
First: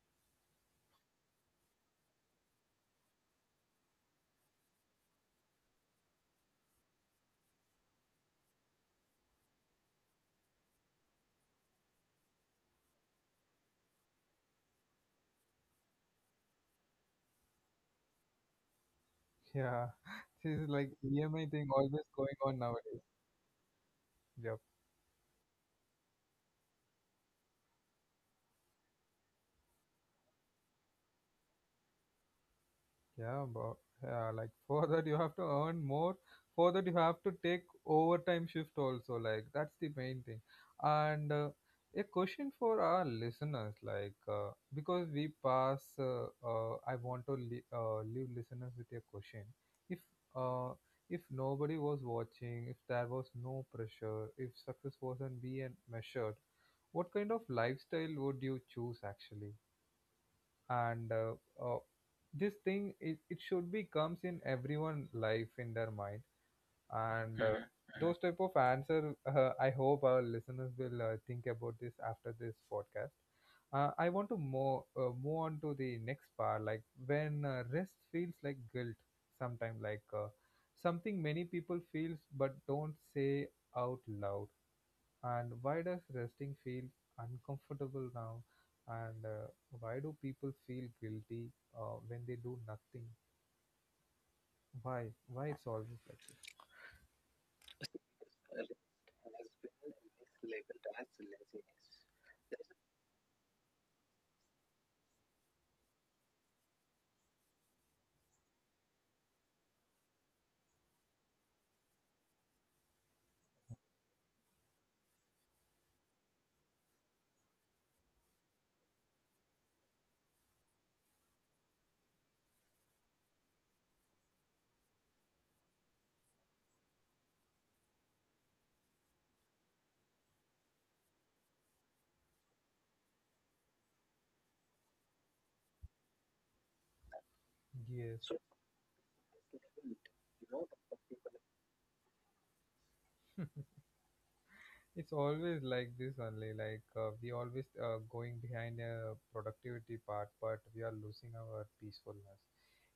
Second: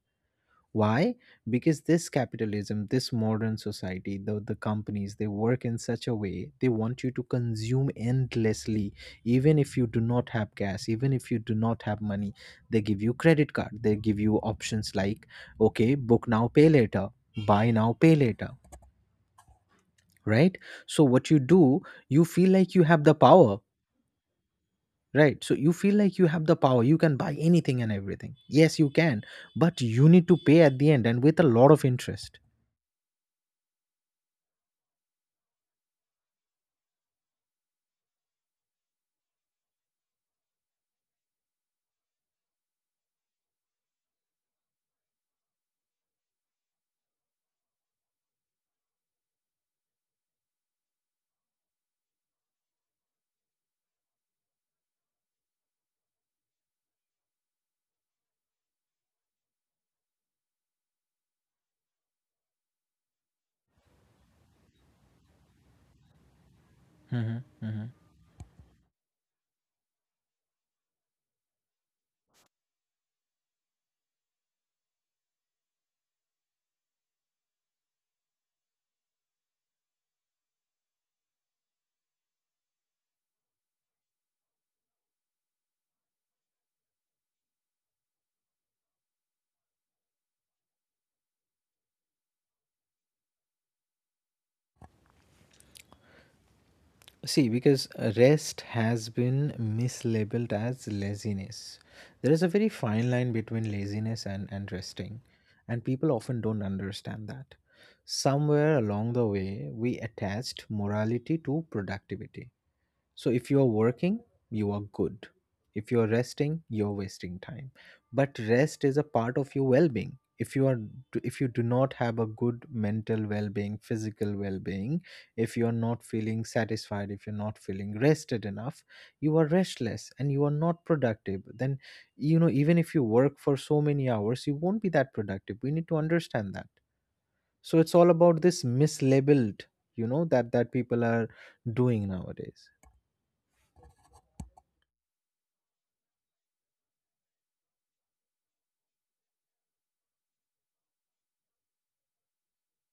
Why? Because this capitalism, this modern society, the companies, they work in such a way they want you to consume endlessly. Even if you do not have gas, even if you do not have money, they give you credit card. They give you options like, okay, book now, pay later, buy now, pay later, Yeah. This right? is like So what you EMI thing do, always you going feel on like you nowadays. have the power. Yep. Right, so you feel like you have the power, you can buy anything and everything. Yes, you can, but you need to pay at the end and with a lot of interest. Yeah, but yeah, like for that you have to earn more. For that you have to take overtime shift also. Like that's the main thing. And a question for our listeners, like I want to leave listeners with a question. If uh, if nobody was watching, if there was no pressure, if success wasn't being measured, what kind of lifestyle would you choose actually? And uh, this thing it, it should be comes in everyone life in their mind, and Mhm, uh, mhm. those type of answer. I hope our listeners will think about this after this podcast. I want to more move on to the next part, like when rest feels like guilt sometime, like something many people feels but don't say out loud. And why does resting feel uncomfortable now? And why do people feel guilty when they do nothing? Why? Why it's always like this? See, because rest has been mislabeled as laziness. There is a very fine line between laziness and resting, and people often don't understand that. Somewhere along the way, we attached morality to productivity. So if you're working, you are good. If you're resting, you're wasting time. But rest is a part of your well-being. If you do not have a good mental well-being, physical well-being, if you're not feeling satisfied, if you're not feeling rested enough, you are restless and you are not productive. Then even if you work for so many hours, you won't be that productive. We need to understand that. So it's all Yes. about this mislabeled, that people are doing nowadays. It's always like this only, like we always going behind a productivity part, but we are losing our peacefulness.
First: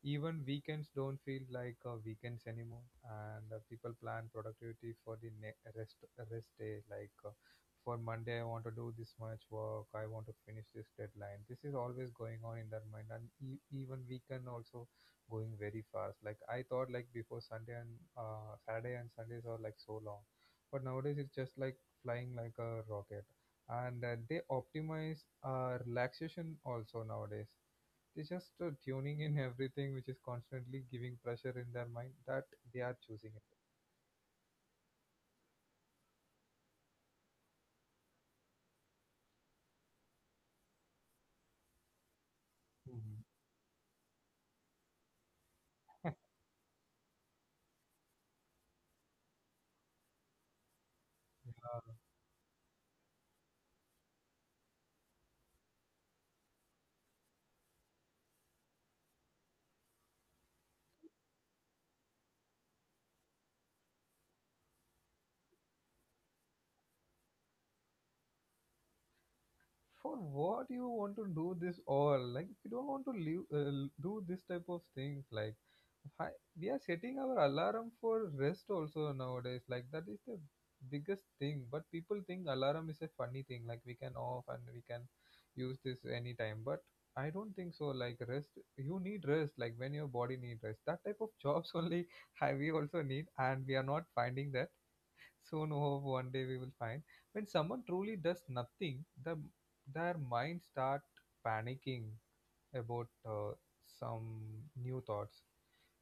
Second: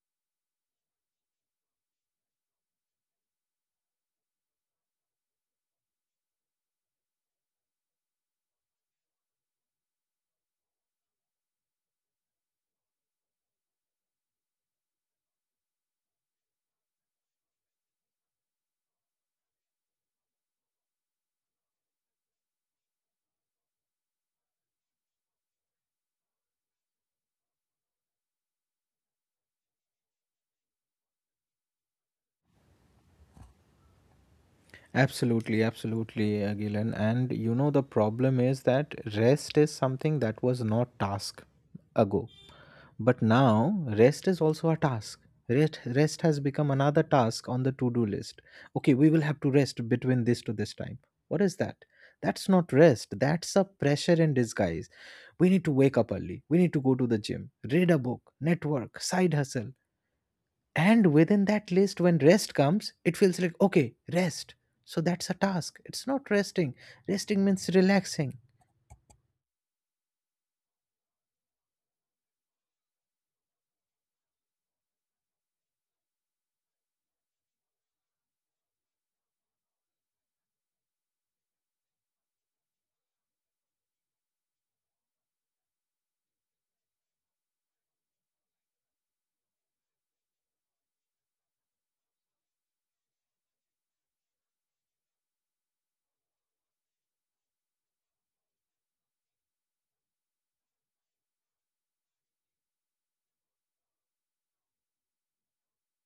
Even weekends don't feel like weekends anymore, and people plan productivity for the rest day. Like for Monday, I want to do this much work. I want to finish this deadline. This is always going on in their mind, and even weekend also going very fast. Like I thought, like before Sunday and Saturday and Sundays are like so long but nowadays it's just like flying like a rocket. And they optimize relaxation also nowadays. They just tuning in everything which is constantly giving pressure in their mind that they are choosing it. Absolutely, absolutely, Gilan. And the problem is that rest is something that was not task ago. But Mhm. now, rest is also a task. Rest has become another task on the to-do list. Okay, we will have to rest between this to this time. What is that? Yeah. That's not rest. That's a pressure in disguise. We need to wake up early. We need to go to the gym, read a book, network, side hustle. And within that list, when rest comes, it feels like, okay, rest. So that's a task. It's not resting. Resting means relaxing. For what you want to do this all, like, we don't want to live, do this type of things like hi, we are setting our alarm for rest also nowadays, like that is the biggest thing. But people think alarm is a funny thing, like we can off and we can use this anytime. But I don't think so. Like rest, you need rest, like when your body need rest. That type of jobs only we also need, and we are not finding that. Soon, hope one day we will find. When someone truly does nothing, their mind start panicking about some new thoughts.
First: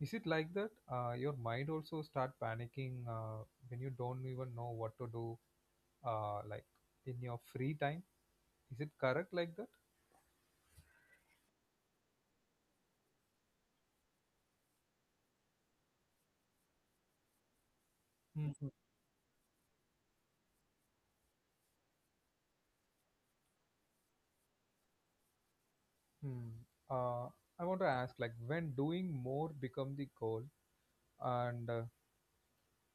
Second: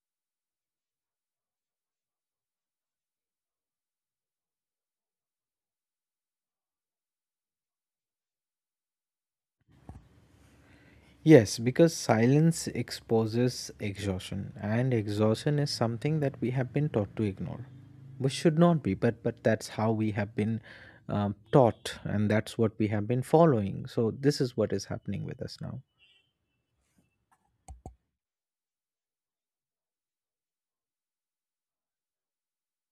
Is it like that? Your mind also start panicking when you don't even know what to do, like in your free time. Is it correct like that? Yes, because silence exposes exhaustion, and exhaustion is something that we have been taught to ignore. We should Mhm. not be, but that's how we have been taught, and that's what we have been following. So this is what is happening with us now. Hmm. Uh, I want to ask, like, when doing more become the goal, and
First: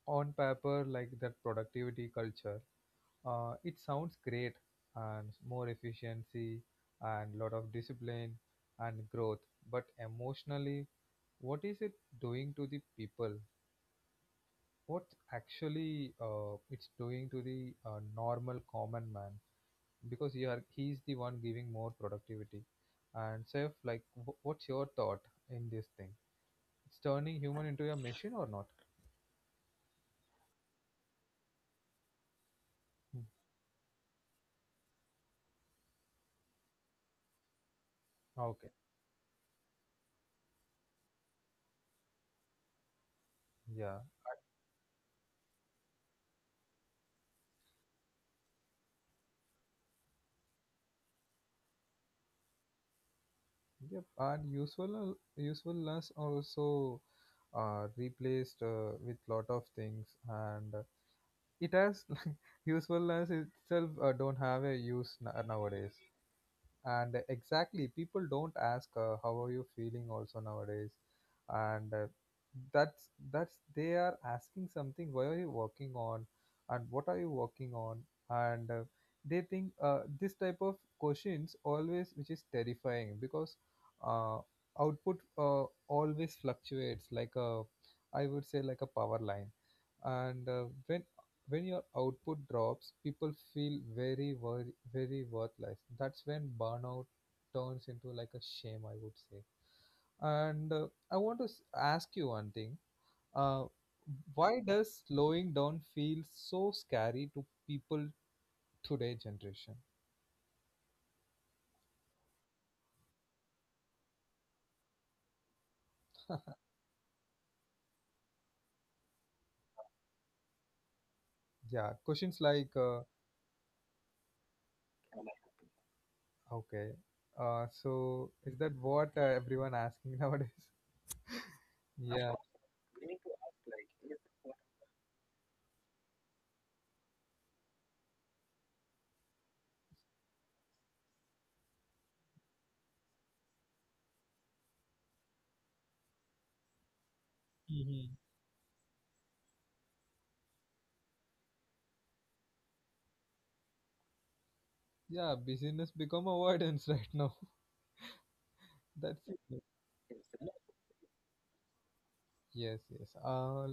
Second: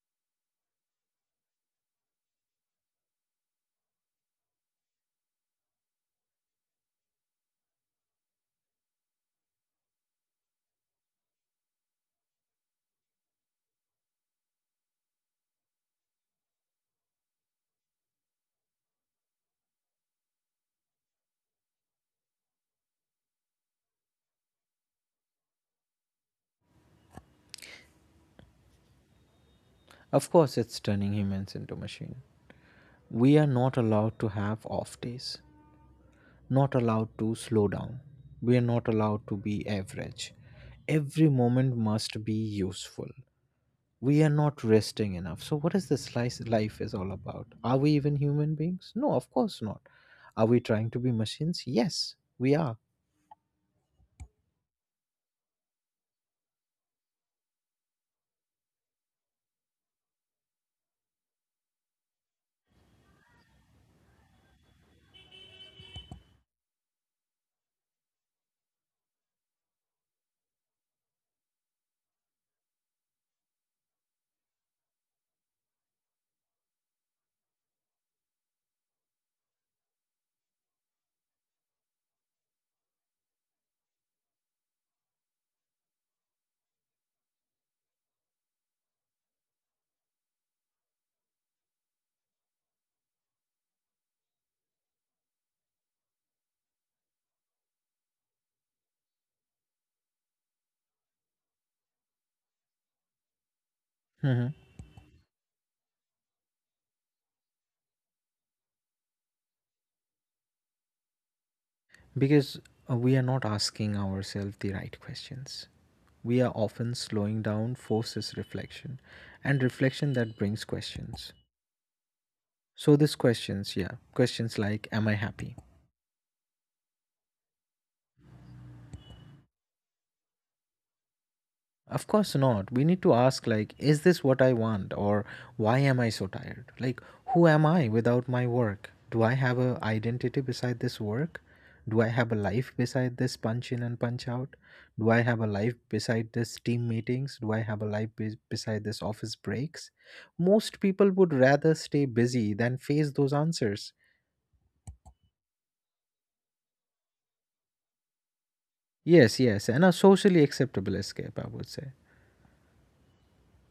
on paper, like that productivity culture. It sounds great, and more efficiency and lot of discipline and growth, but emotionally, what is it doing to the people? What actually it's doing to the normal common man? Because you are, he's the one giving more productivity. And Seth, like, what's your thought in this thing? It's turning human into a machine or not? Of course, it's turning humans into machine. We are Hmm. not allowed to have off days. Not allowed to slow down. We are Okay, not allowed to be average. Every moment must be useful. yeah. We are not resting enough. So, what is this life is all about? Are we even human beings? No, of course not. Are we trying to be machines? Yes, we are. Yep, and usual usefulness also replaced with lot of things, and it has usefulness itself don't have a use nowadays. And exactly, people don't ask how are you feeling also nowadays, and that's they are asking something. Why are you working on, and what are you working on, and they think this type of questions always, which is terrifying. Because uh, output always fluctuates like a, I would say, like a power line. And when your output drops, people feel very, very, very worthless. That's when burnout turns into like a shame, I would say. And I want to ask you one thing. Uh, Mhm. why does slowing down feel so scary to people today generation? Because we are not asking ourselves the right questions. We are often slowing down forces reflection, and reflection that brings questions. Yeah, questions like, So, these questions, yeah, questions like, Am I happy? okay, so is that what everyone asking nowadays? Of Yeah. course not. We need to ask, like, is this what I want? Or why am I so tired? Like, who am I without my work? Do I have a identity beside this work? Do I have a life beside this punch in and punch out? Do I have a life beside this team meetings? Do I have a life Mhm. beside this office breaks? Most people would rather stay busy than face those answers. Yeah, busyness become avoidance right now. That's Yes, it. yes, and a socially acceptable escape, I would say. Yes, yes.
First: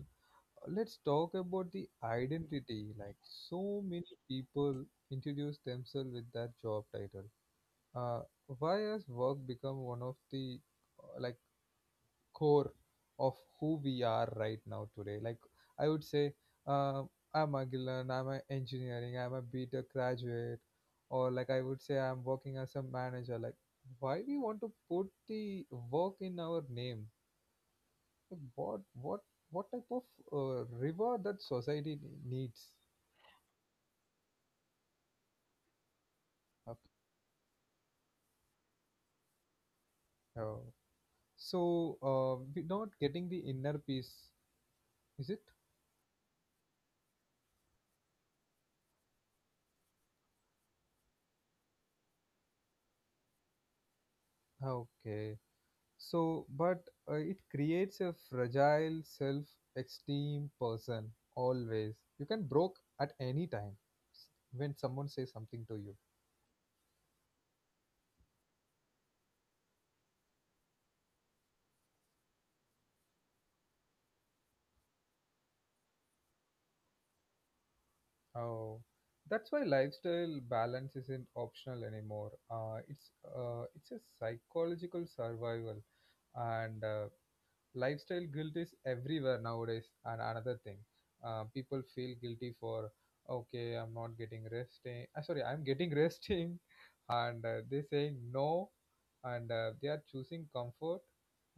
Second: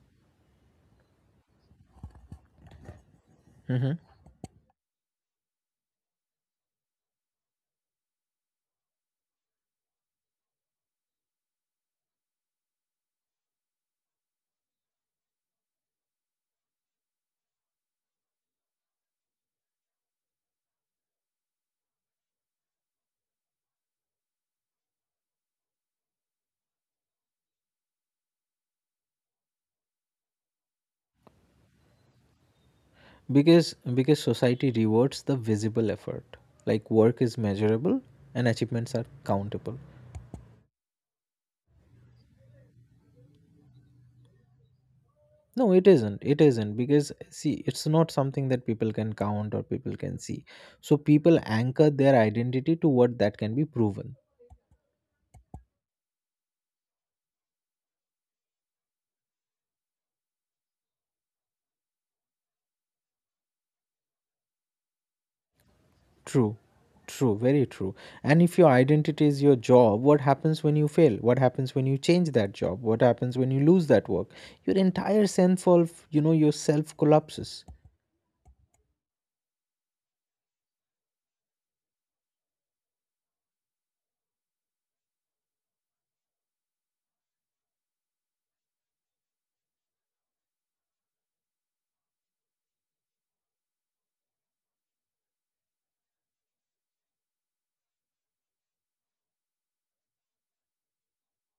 Let's talk about the identity. Like, so Mhm. many people introduce themselves with that job title. Uh, why has work become one of the like core of who we are right now today? Like, I would say, uh, I'm Agilan, I'm an engineering, I'm a BTech graduate, or like I would say, I'm working as a manager. Like, why we want to put the work in our name? What what type of river that society needs? Because society rewards the visible effort, Uh, like work is measurable and achievements are countable. uh, so we're not getting the inner peace, is it? No, it isn't. Because, see, it's not something that people can count or people can see, so people anchor their identity to what that can be proven. Okay. So, but it creates a fragile self-esteem person always. You can broke at any time, s- when someone says something to you. True, true, very true. And if your identity is your job, what happens when you fail? What happens when you change that job? What happens when you lose that work? Your entire sense of yourself collapses. Oh, that's why lifestyle balance isn't optional anymore. It's it's a psychological survival, and lifestyle guilt is everywhere nowadays. And another thing, people feel guilty for, okay, I'm not getting resting, sorry, I'm getting resting. And they saying no, and they are choosing comfort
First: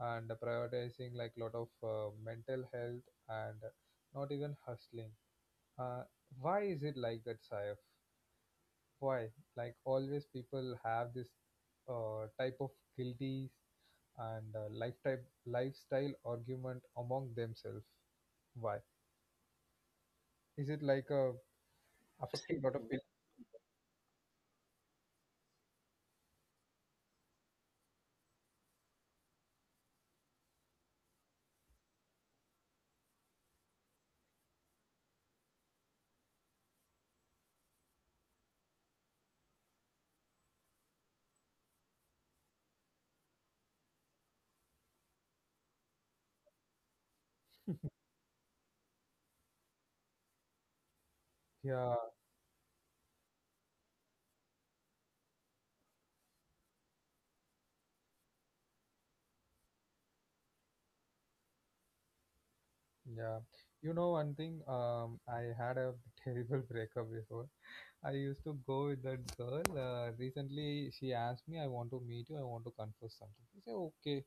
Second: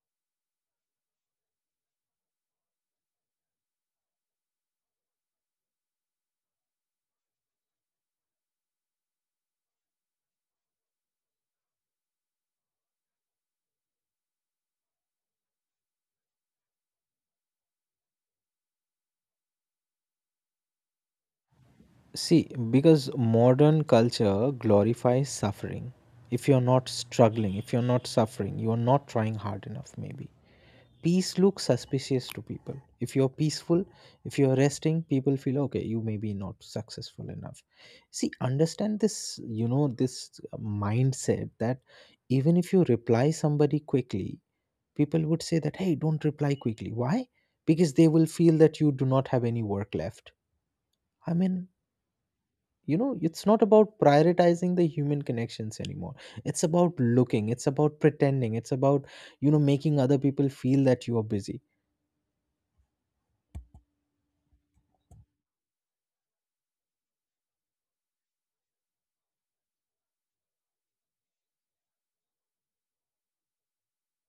and prioritizing like lot of mental health and not even hustling. uh, why is it like that, Saif? Why, like always people have this type of guilty and lifetime lifestyle argument among themselves? Why is it like a See, after lot of people? because modern culture glorifies suffering. If you're not struggling, if you're not suffering, you're not trying hard enough, maybe. Peace looks suspicious to people. If you're peaceful, if you're resting, people feel okay, you may be not successful enough. See, understand this, this mindset that even if you reply somebody quickly, people would say that, hey, don't reply quickly. Why? Because they will feel that you do not have any work left. I mean, Yeah, it's not about prioritizing the human connections anymore. It's about looking, it's about pretending, it's about making other people feel that you are busy. yeah, you know one thing, um, I had a terrible breakup before. I used to go with that girl. Recently, she asked me, I want to meet you. I want to confess something. I said, okay,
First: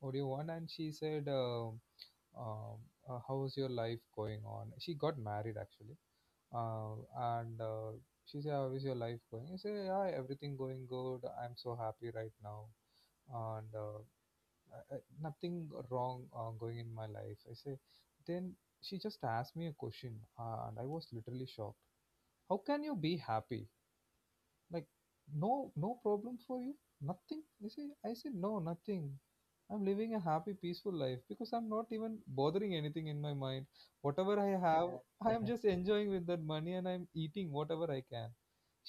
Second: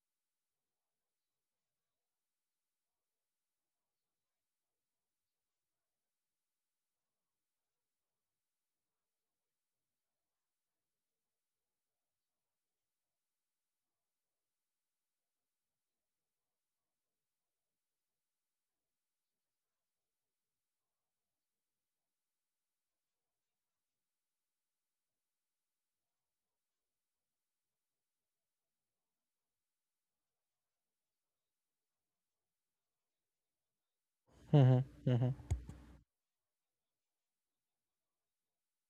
what do you want? And she said, um, how's your life going on? She got married, actually. And she said, how is your life going? I said, yeah, everything going good. I'm so happy right now. And nothing wrong going in my life. I say, then she just asked me a question. And I was literally shocked. How can you be happy? Like, no, no problem for you, nothing. I say, I say, no, nothing. I'm living a happy peaceful life because I'm not even bothering anything in my mind. Whatever I have, Mm-hmm. Mm-hmm. I am just enjoying with that money, and I'm eating whatever I can.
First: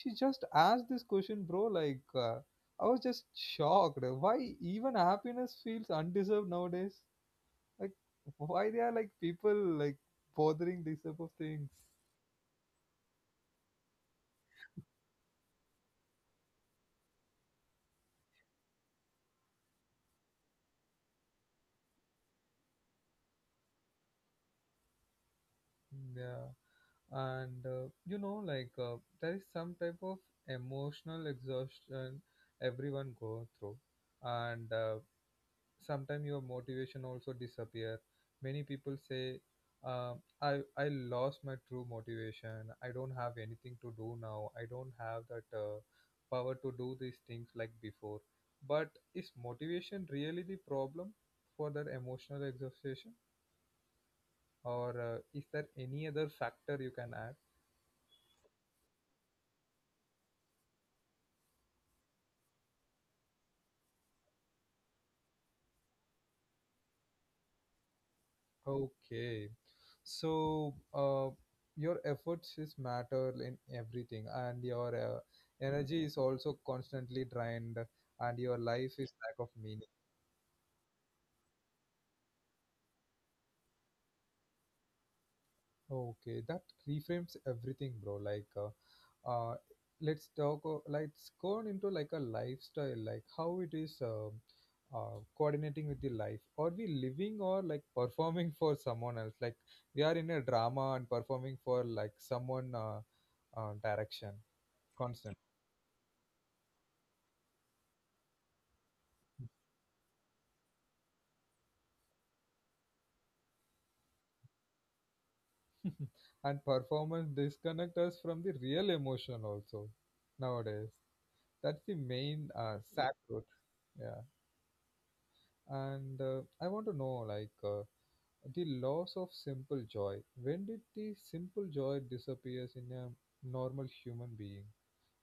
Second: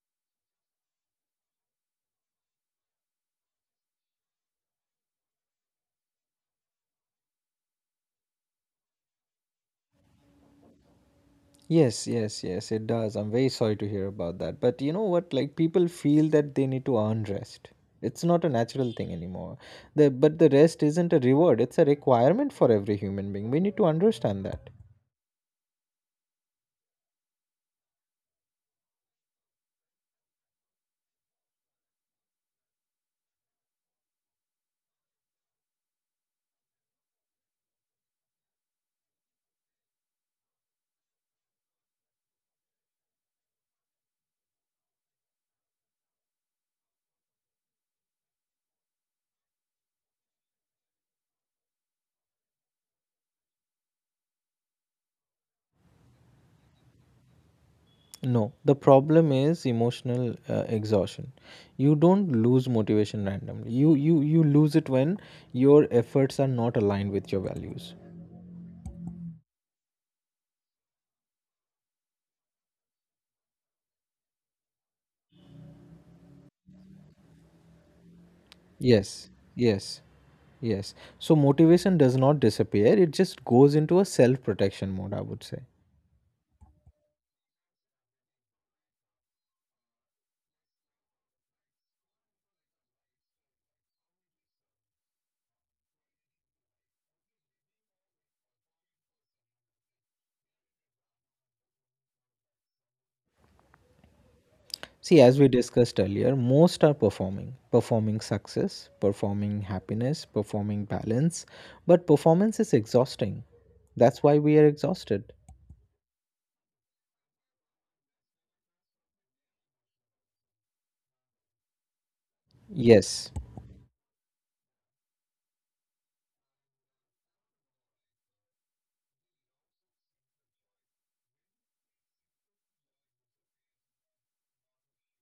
She just asked this question, bro. Like, uh, I was just shocked. Why even happiness feels undeserved nowadays? Like, why they are like people like bothering these type of things? Yes, yes, yes, it does. I'm very sorry to hear about that. But you know what? Like, people feel that they need to earn rest. It's not a natural thing anymore. The but the rest isn't a reward, it's a requirement for every human being. We need to understand that. Yeah. And you know, like there is some type of emotional exhaustion everyone go through, and sometimes your motivation also disappear. Many people say, uh, "I lost my true motivation. I don't have anything to do now. I don't have that power to do these things like before." But is motivation really the problem for that emotional exhaustion, or is there any other factor you can add? No, the problem is emotional exhaustion. You don't lose motivation randomly. You lose it when your efforts are not aligned with your values. Okay. So, your efforts is matter in everything, and your energy is also constantly drained, and your life is Yes. lack of meaning. Yes. Yes. So motivation does not disappear. It just goes into a self-protection mode, I would say. Okay, that reframes everything, bro. Uh, let's talk. Let's go on into like a lifestyle, like how it is, um, coordinating with the life. Are we living, or like performing for someone else? Like we are in a drama and performing for like someone, direction, See, constant, as we discussed earlier, most are performing, performing success, performing happiness, performing balance, but performance is exhausting. That's why we are exhausted. and performance disconnect us from the real emotion also nowadays. That's the main sad Yes. truth. Yeah. And I want to know, like, the loss of simple joy. When did the simple joy disappears in a normal human being?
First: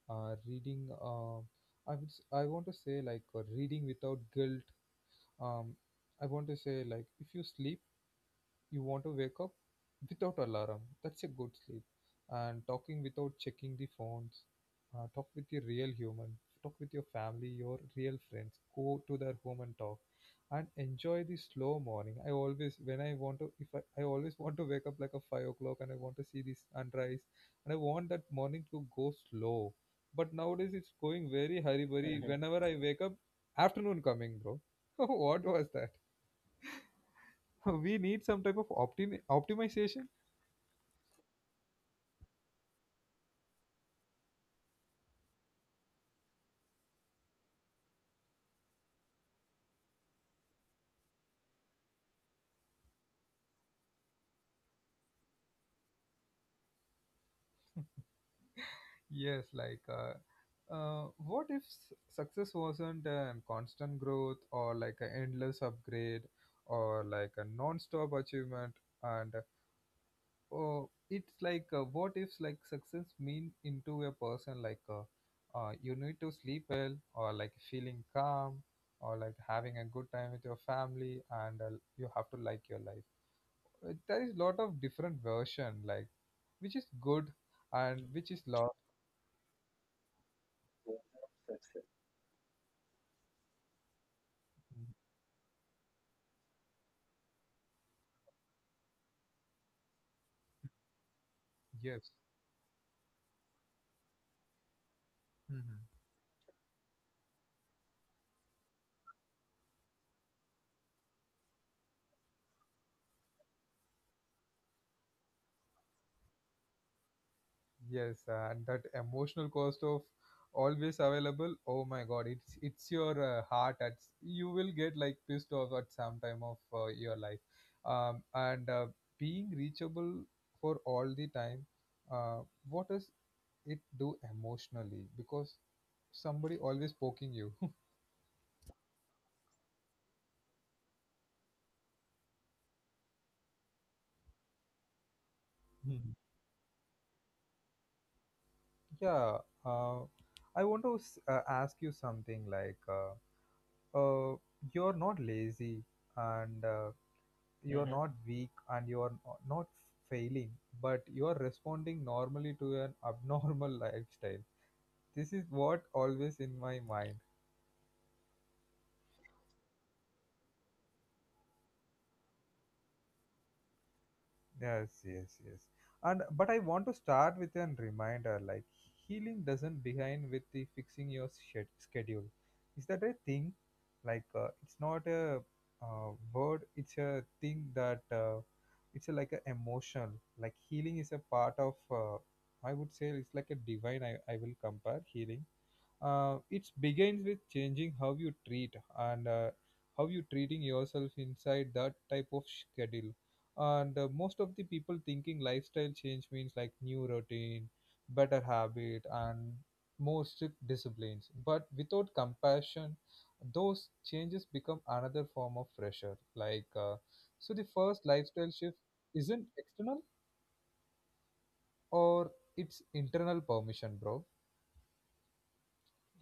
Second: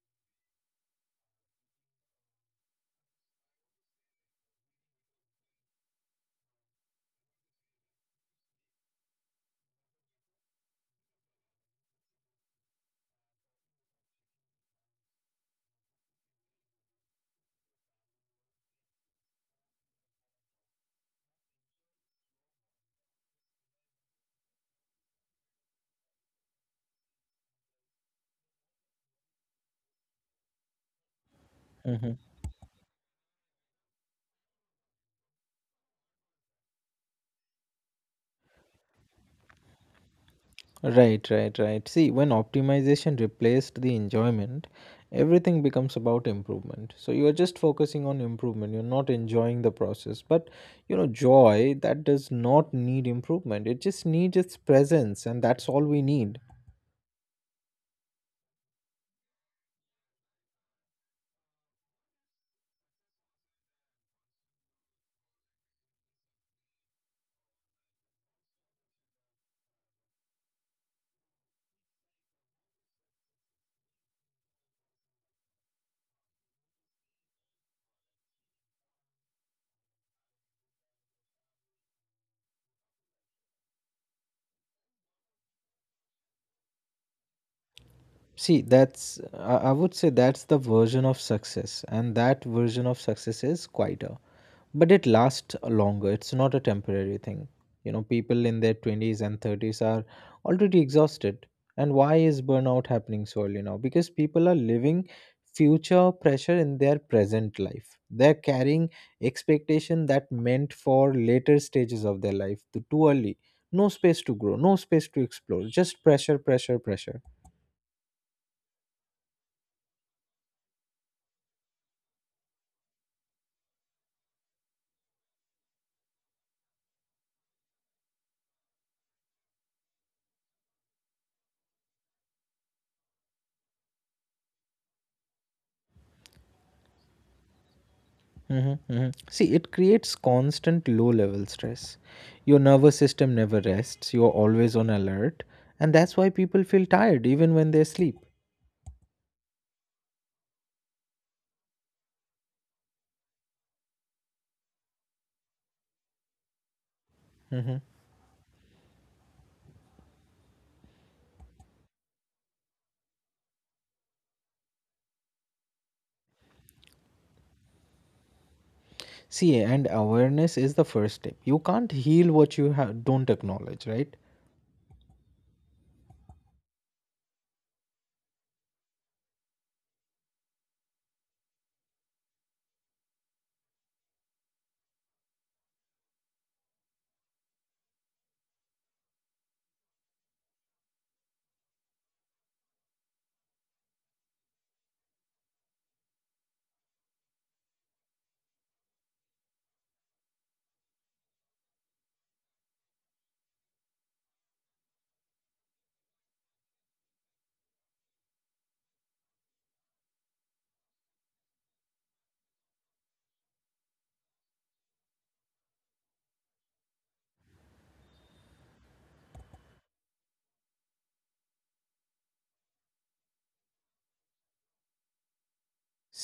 Reading, I would, s- I want to say like reading without guilt. Um, I want to say, like, if you sleep, you want to wake up without alarm. That's a good sleep. And talking without checking the phones. Talk with a real human. Talk with your family, your real friends. Go to their home and talk, and enjoy the slow morning. I always, when I want to, if I, I always want to wake up like a 5 o'clock, and I want to see this sunrise, and I want that morning to go slow. But nowadays it's going very hurry Mhm. burry. Whenever I wake up, afternoon coming, bro. What was that? We need some type of optimization. Right, right, right. See, when optimization replaced the enjoyment, everything becomes about improvement. So you are just focusing on improvement, you're not enjoying the process. But joy that does not need improvement, it just needs its presence, and that's all we need. Yes, like, what if success wasn't, constant growth or like an endless upgrade or like a non-stop achievement? And oh, it's like, what if like success mean into a person like, you need to sleep well or like feeling calm or like having a good time with your family, and you have to like your life. There is lot of different version, like which is good and which is See, lost. that's I would say that's the version of success, and that version of success is quieter. But it lasts longer, it's not a temporary thing. People in their 20s and 30s are already exhausted. And Yes. why is burnout happening so early now? Because people are living Hmm. future pressure in their present life. They're carrying expectation that meant for later stages of their life too early. No space to grow, no space to explore, just pressure, pressure, pressure. Yes, and that emotional cost of always available. Oh my God, it's your heart. At you will get like pissed off at some time of your life, and being reachable for all the time. Uh, what does it do emotionally? Because somebody always poking you. Mm-hmm, mm-hmm. See, it creates constant low level stress. Your nervous system never rests, you're always on alert, and Mhm. that's why people feel tired even when they sleep. Yeah. Uh, I want to s- ask you something like, uh, you're not lazy and. Uh, Mm-hmm. you're Mm-hmm. not weak, and you're not failing, but you're responding normally to an abnormal lifestyle. This is what always in my mind. See, and awareness is the first step. You can't heal what you don't acknowledge, right? Yes, yes, yes. And but I want to start with a reminder, like healing doesn't begin with the fixing your schedule. Is that a thing? Like, it's not a word, it's a thing that it's a, like a emotion. Like healing is a part of I would say it's like a divine, I will compare healing. It begins with changing how you treat and how you treating yourself inside that type of schedule. And most of the people thinking lifestyle change means like new routine, better habit, and more strict disciplines, but without compassion, those changes become another form of pressure. Like, so the first lifestyle shift isn't external, or it's internal permission, bro.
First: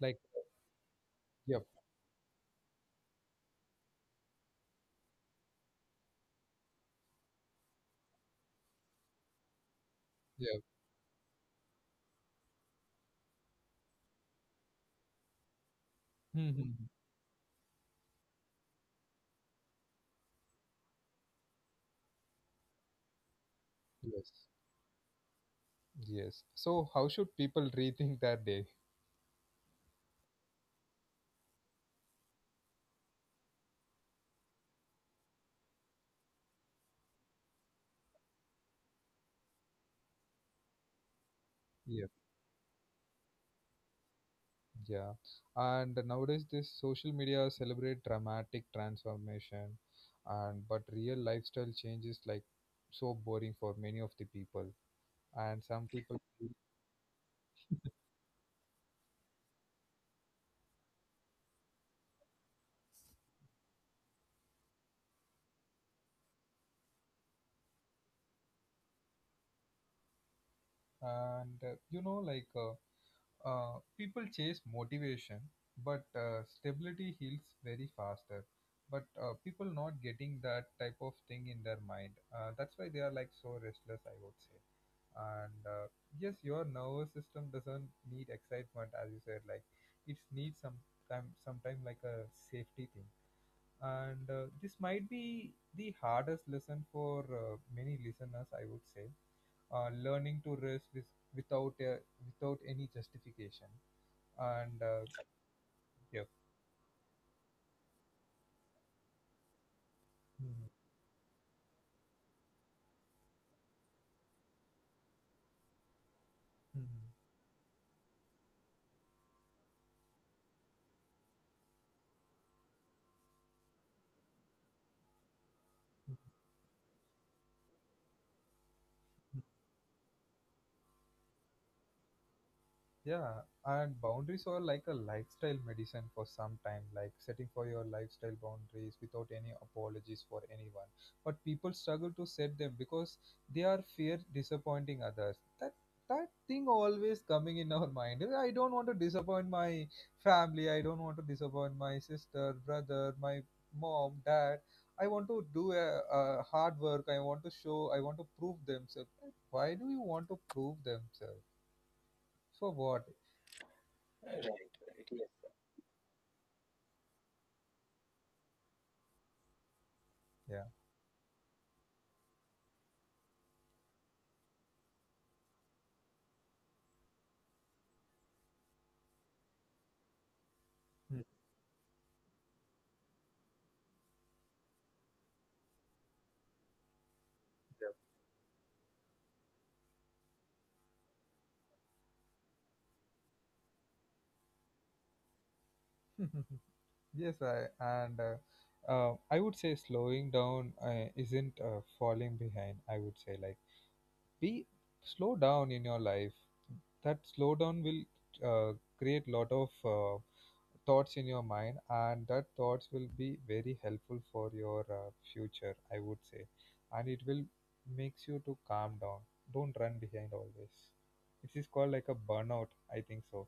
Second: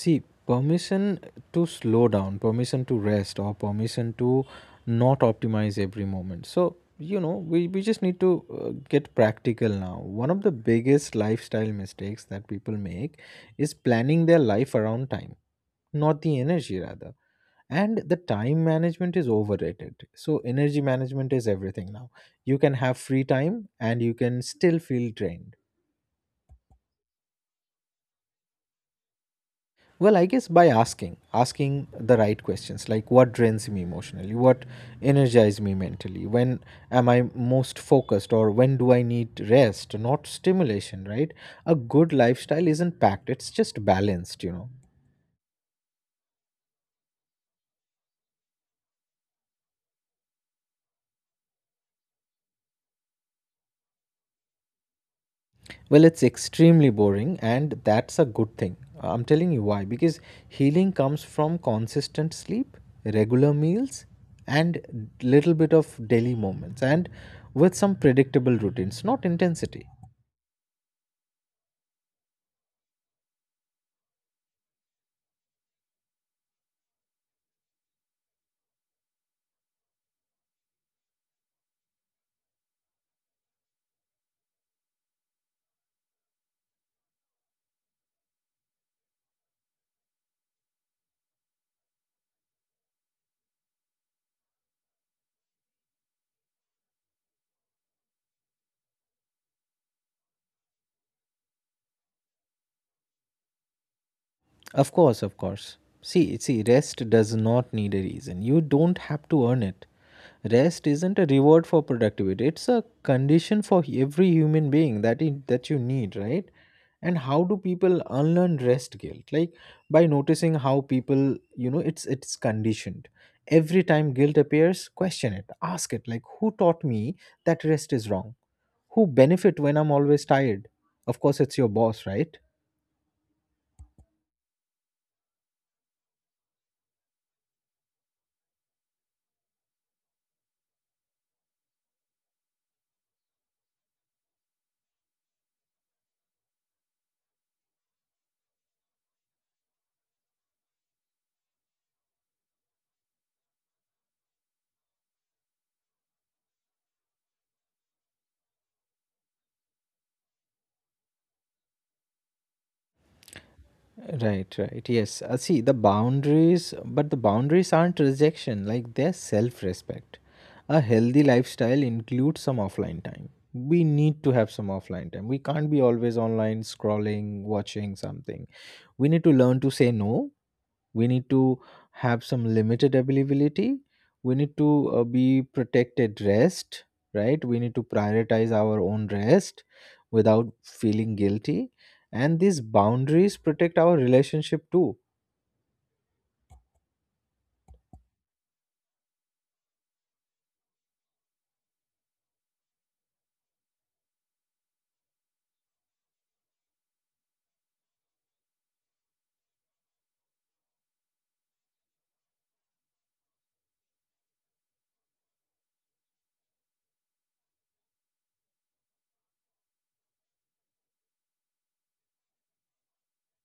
like uh, permission yep. to slow down, permission to rest, or permission to not optimize every moment. So, we just need to get practical now. One of the Yep. biggest lifestyle mistakes that people make is planning their life around time, not the Hmm. energy, rather. And the time management is overrated. So, energy management is everything now. You can have free time and you can Yes. still feel drained. Yes. So how should people rethink their day? Well, I guess by asking, the right questions like what drains me emotionally, what energizes me mentally, when am I most focused, or when do I need rest, not stimulation, right? A Yep. good lifestyle isn't packed, it's just balanced. Yeah. And nowadays this social media celebrate dramatic transformation, and but real lifestyle change is like so boring for many of the people. And some Well, people, it's extremely boring, and that's a good thing. I'm telling you why because healing comes from consistent sleep, regular meals, and little bit of daily moments, and with some predictable routines, not intensity. and you know, like, people chase motivation, but stability heals very faster. But people not getting that type of thing in their mind. That's why they are like so restless, I would say. And yes, your nervous system doesn't need excitement, as you said. Like, it needs some time, sometime, like a safety thing. And this might be the hardest lesson for many listeners, I would say. Learning to risk with, without without any justification. And Of course, of course. yeah. See, rest does not need a reason. You don't have to earn it. Mhm. Rest isn't a reward for productivity. It's a condition for every human being that you need, right? Mhm. And how do people unlearn rest guilt? Like, by noticing how people, it's conditioned. Every time guilt appears, question it. Ask it Mhm. like, who taught me that rest is wrong? Who benefit when I'm always tired? Of course it's your boss, right? Yeah, and boundaries are like a lifestyle medicine for some time, like setting for your lifestyle boundaries without any apologies for anyone. But people struggle to set them because they are fear disappointing others. That thing always coming in our mind. I don't want to disappoint my family. I don't want to disappoint my sister, brother, my mom, dad. I want to do a hard work. I want to show. I want to prove themselves. Why do you want to prove themselves? For what? Right, right. Yes. See, the boundaries aren't rejection, like they're self respect. Yeah. A healthy lifestyle includes some offline time. We need to have some offline time. We can't be always online, scrolling, watching something. We need to learn to say no. We Mm. need to have some limited availability. We need to be protected rest, right? We need to prioritize our own rest without feeling guilty. And these boundaries protect our relationship too. Yeah. Yes, I would say slowing down isn't falling behind. I would say like be slow down in your life. That slow down will uh, create lot of thoughts in your mind, and that thoughts will be very helpful for your future, I would say, and it will makes you to calm down. Don't run behind always. This is called like a burnout, I think so.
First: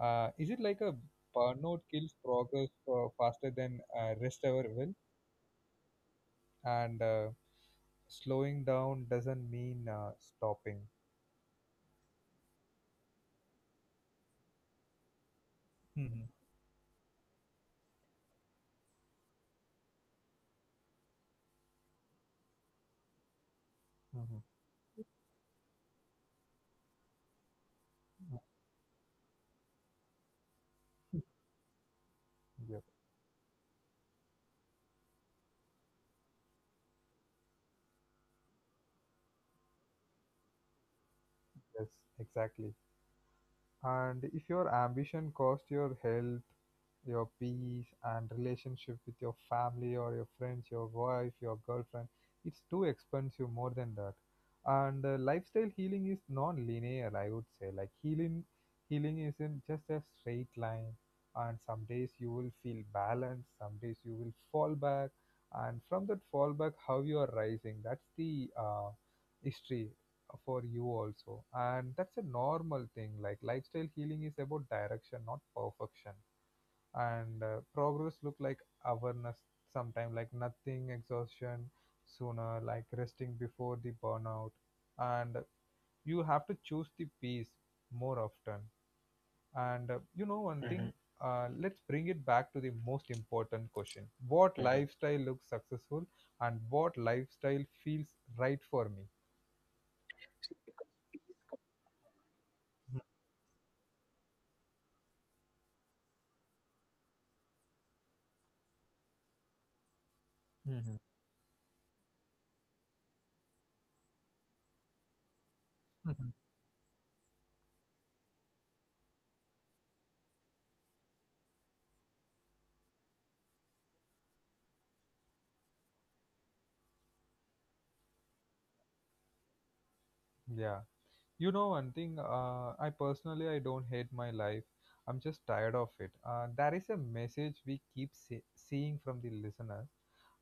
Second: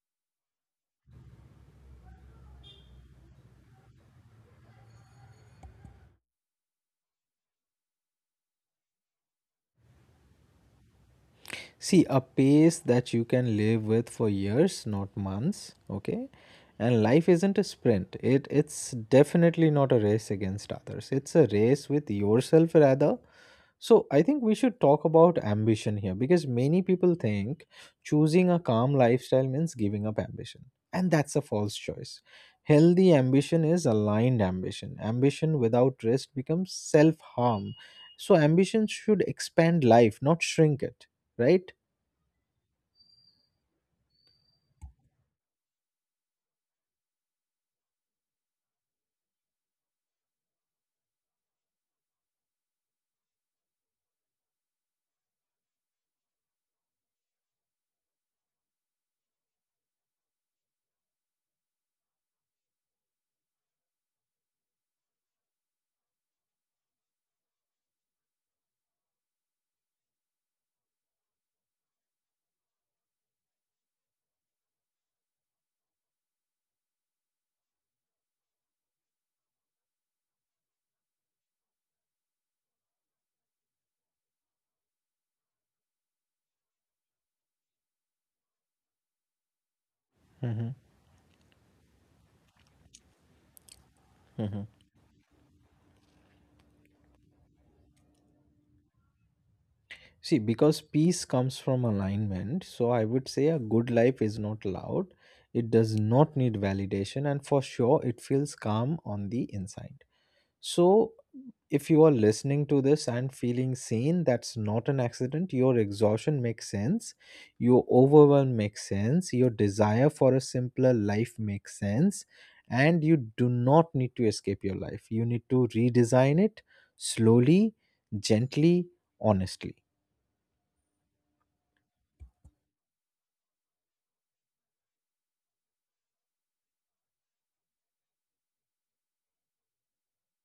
Is it like a burnout kills progress faster than rest ever will? And slowing down doesn't mean stopping. See, a pace that you can live with for years, not months. Hmm. Okay, and life isn't a sprint. It's definitely not a race against others. It's a race with yourself rather. So I Hmm. think we should talk about ambition here because many people think choosing a calm lifestyle means giving up ambition. And that's a false choice. Yep. Healthy ambition is aligned ambition. Ambition without risk becomes self harm. So ambition should expand life, not shrink it, right? Yes, exactly. And if your ambition costs your health, your peace, and relationship with your family or your friends, your wife, your girlfriend, it's too expensive more than that. And lifestyle healing is non linear, I would say. Like healing isn't just a straight line. And some days you will feel balanced, some days you will fall back. And from that fallback, how you are rising, that's the history for you also, and that's a normal thing. Like lifestyle healing is about direction not perfection. And progress look like awareness, sometime like nothing exhaustion, sooner like resting before the burnout. And you have to choose the peace more often. And you know one thing. Mm-hmm. Let's bring it back to the most important question: what lifestyle looks successful, and what lifestyle feels right for me? See, because peace comes from alignment, so I would say a good life is not loud, it does not need validation, and for sure it feels calm on the inside. Hmm. So, if you are listening to this and feeling seen, that's not an accident. Your Hmm. exhaustion makes sense. Your overwhelm makes sense. Your desire for a simpler life makes sense. And you do not need to escape your life. You need to redesign it slowly, gently, honestly. Yeah. You know one thing, I personally I don't hate my life. I'm just tired of it. That is a message we keep seeing from the listener.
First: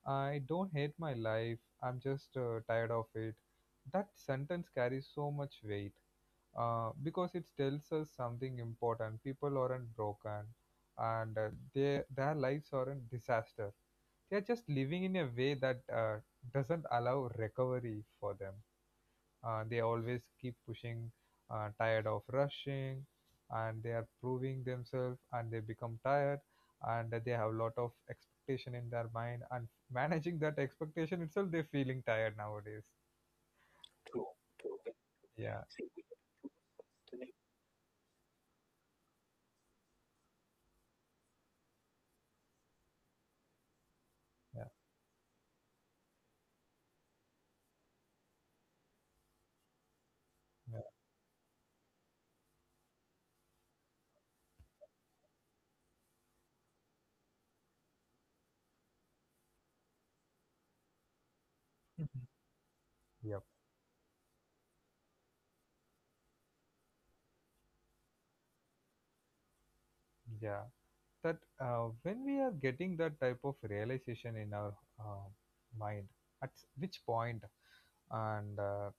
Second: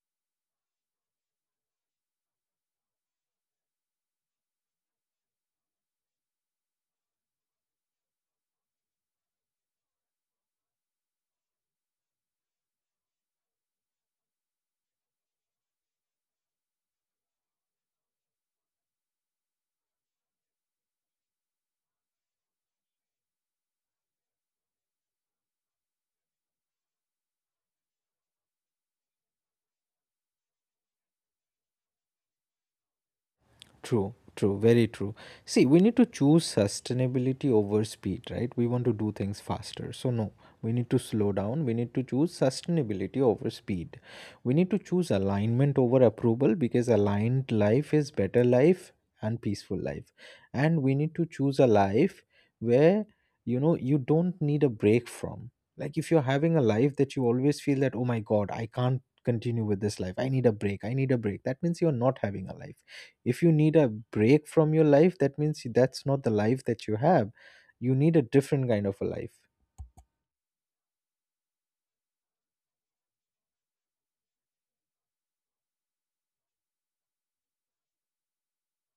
I don't hate my life. I'm just tired of it. That sentence carries so much weight because it tells us something important. People aren't broken, and their lives aren't disaster. They are just living in a way that doesn't allow recovery for them. They always keep pushing, tired of rushing, and they are proving themselves, and they become tired, and they have a lot of expectation in their mind, and managing that expectation itself, they're feeling tired nowadays. True, true, very true. Yeah, See, we need to choose sustainability over speed, right? We want to do things faster. So, no, we need to slow down. We need to choose sustainability over speed. We yeah, need to choose alignment over approval because aligned life is better life and peaceful life. yeah. And we need to choose a life where, you don't need a break from. Like, if you're having a life that you always feel that, oh my God, I can't continue with this life, I need a break, I need a break, that means you're not Mhm. having a life. If Yep. you need a break from your life, that means that's not the life that you have. You need a different kind of a life. Yeah. That when we are getting that type of realization in our uh, mind, at which point, and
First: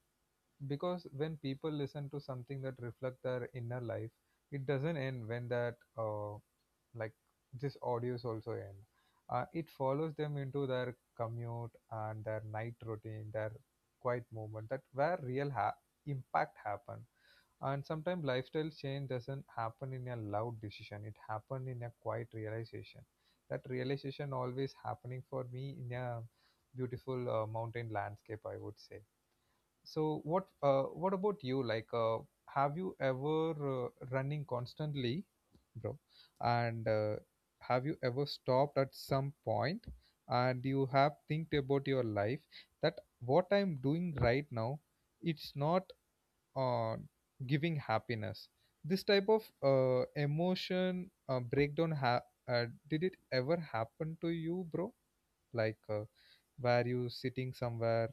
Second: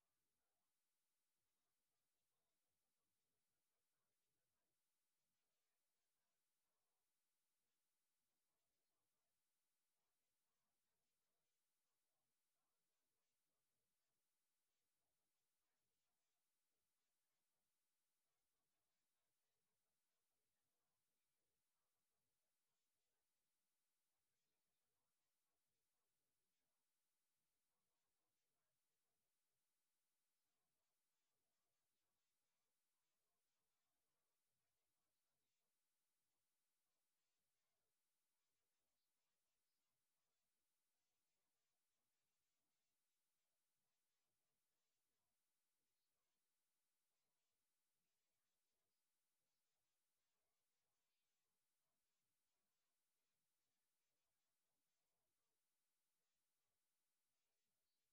because when people listen to something that reflect their inner life, it doesn't end when that like this audios also end. It follows them into their commute and their night routine, their quiet moment, that where real impact happen. And sometimes lifestyle change doesn't happen in a loud decision, it happen in a quiet realization. That realization always happening for me in a beautiful mountain landscape, I would say. So what, what about you? Like, have you ever running constantly, bro? And have you ever stopped at some point and you have think about your life that what I'm doing right now, it's not uh, giving happiness. This type of emotion breakdown uh, did it ever happen to you, bro? Like, were you sitting somewhere?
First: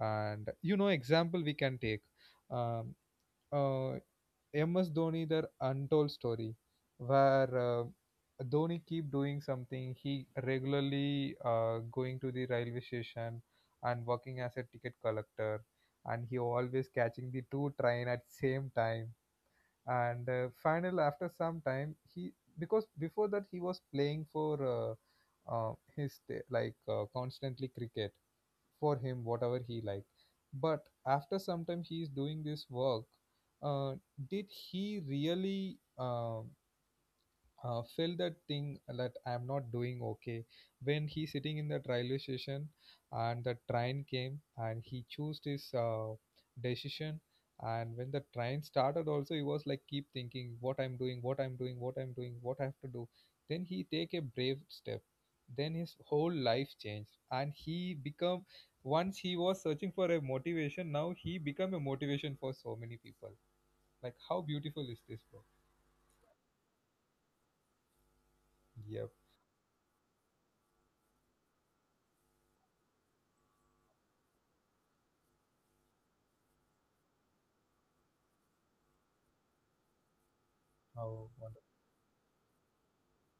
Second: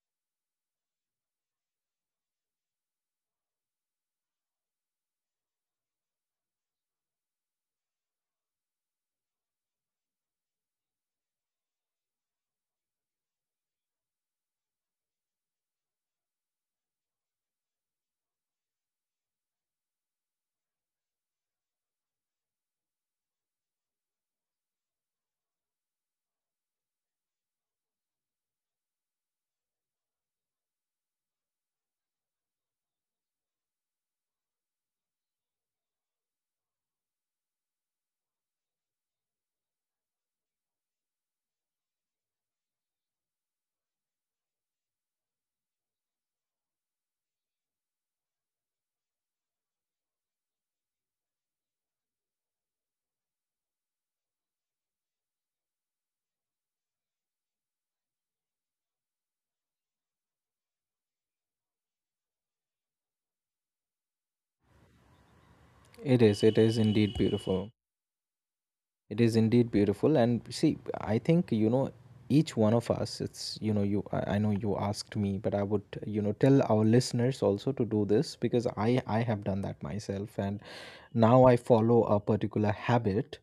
And you know example we can take um, uh, MS Dhoni their untold story where Dhoni keep doing something. He regularly going to the railway station and working as a ticket collector, and he always catching the two train at same time. And final after some time he, because before that he was playing for his t- like constantly cricket, for him whatever he liked. But after some time he is doing this work, uh, did he really feel that thing that I'm not doing okay? When he sitting in the railway station and the train came and he chose his decision, and when the train started also, he was like keep thinking, what I'm doing, what I'm doing, what I'm doing, what I have to do. Then he take a brave step. Then his whole life changed and he become. Once he was searching for a motivation, now he become a motivation for so many people. Like how beautiful is this, bro? It is indeed beautiful. Yep. It is indeed beautiful. And see, I think, each one of us, it's, you, I know you asked me, but I would, tell our listeners also to do this because I have done that myself. And How now I follow a particular habit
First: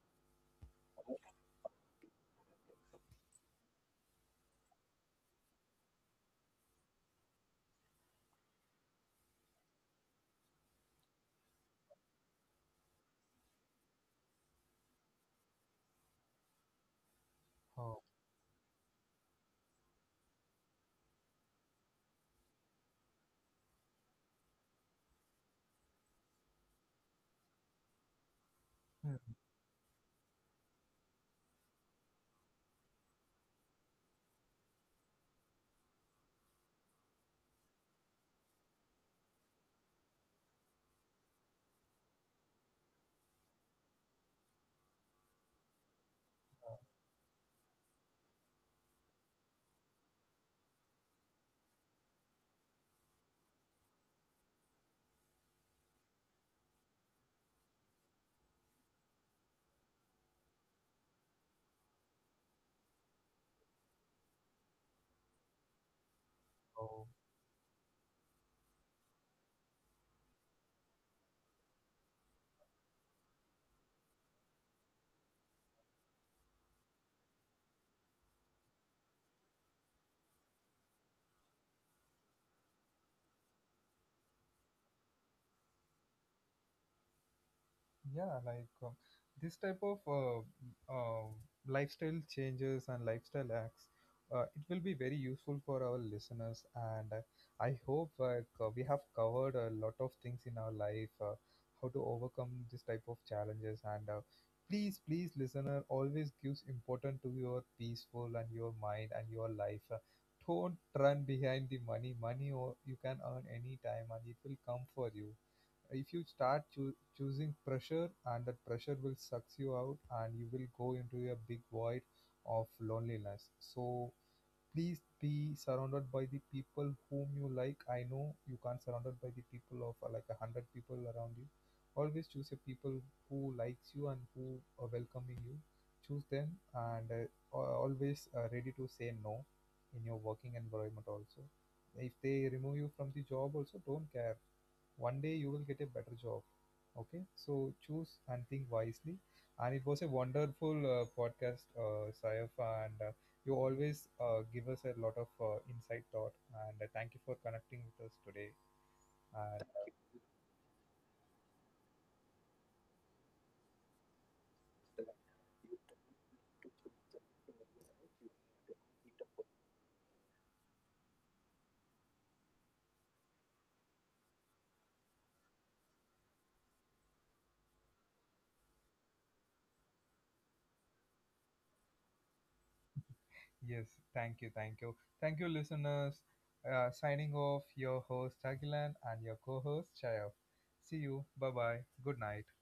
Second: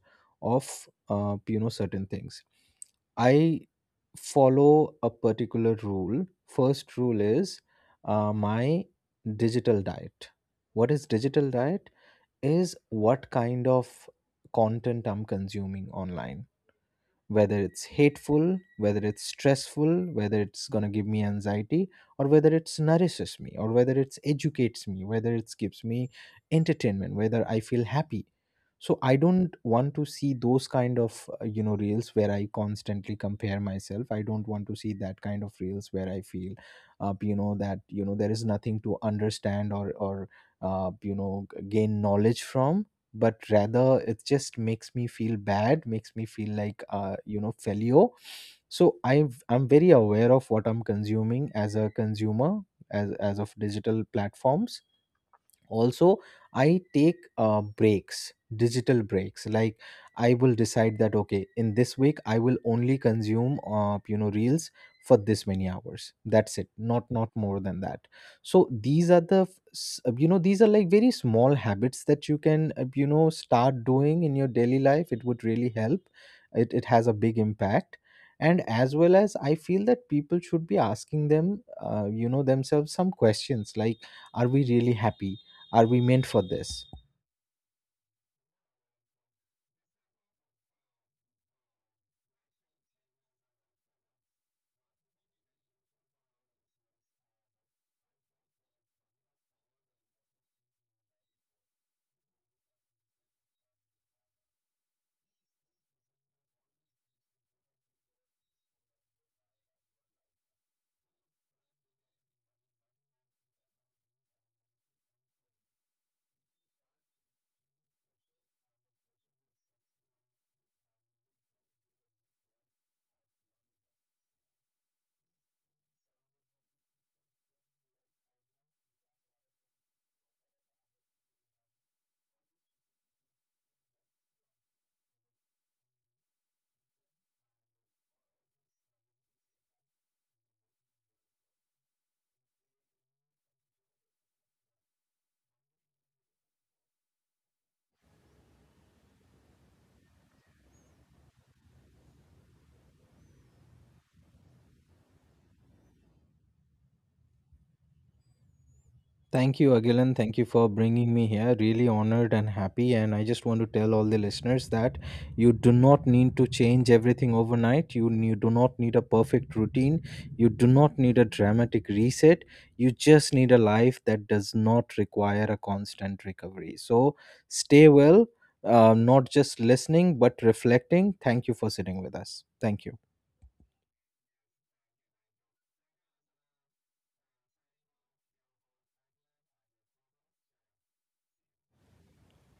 of certain things. I follow a particular rule. First rule is my digital diet. What is digital diet? Is what kind of content I'm consuming online, whether it's wonderful. hateful, whether it's stressful, whether it's going to give me anxiety, or whether it's nourishes me, or whether it's educates me, whether it gives me entertainment, whether I feel happy. So I How. don't want to see those kind of reels where I constantly compare myself. I don't want to see that kind of reels where I feel, that there is nothing to understand or gain knowledge from, but rather it just makes me feel bad, makes me feel like failure. So I'm very aware of what I'm consuming as a consumer, as of digital platforms also. I take breaks, digital breaks. Like, I will decide that okay, in this week I will only consume reels for this many hours, that's it, Oh, not more than that. So these are the these are like very small habits that you can start doing in your daily life, it would really help. It has a big impact. And as well as I feel that people should be asking themselves some questions like, are we really happy? Are we meant for this? yeah, like this type of uh, lifestyle changes and lifestyle acts, it will be very useful for our listeners. And I hope like we have covered a lot of things in our life, how to overcome this type of challenges. And please, please, listener, always gives important to your peaceful and your mind and your life. Don't run behind the money. Money or you can earn any time, and it will come for you if you start choosing pressure, and that pressure will sucks you out and you will go into a big void of loneliness. So please be surrounded by the people whom you like. I know you can't surrounded by the people of like a hundred people around you. Always choose a people who likes you and who are welcoming you. Choose them. And always ready to say no in your working environment also. If they remove you from the job also, don't care, one day you will get a better job. Okay, so choose and think wisely. And it was a wonderful podcast, Saif, and you always give us a lot of insight thought. And thank you for connecting with us today and Thank you, thank Agilan. Thank you for bringing me here. Really honored and happy. And I just want to tell all the listeners that you do not need to change everything overnight. You do not need a perfect routine. You do not need a dramatic reset. You just need a life that does not require a constant recovery. So stay well, not just listening, but reflecting. Thank you for sitting with us. Thank you. you. Yes, thank you, thank you, thank you listeners. Signing off, your host Agilan and your co-host Chayaf. See you, bye bye, good night.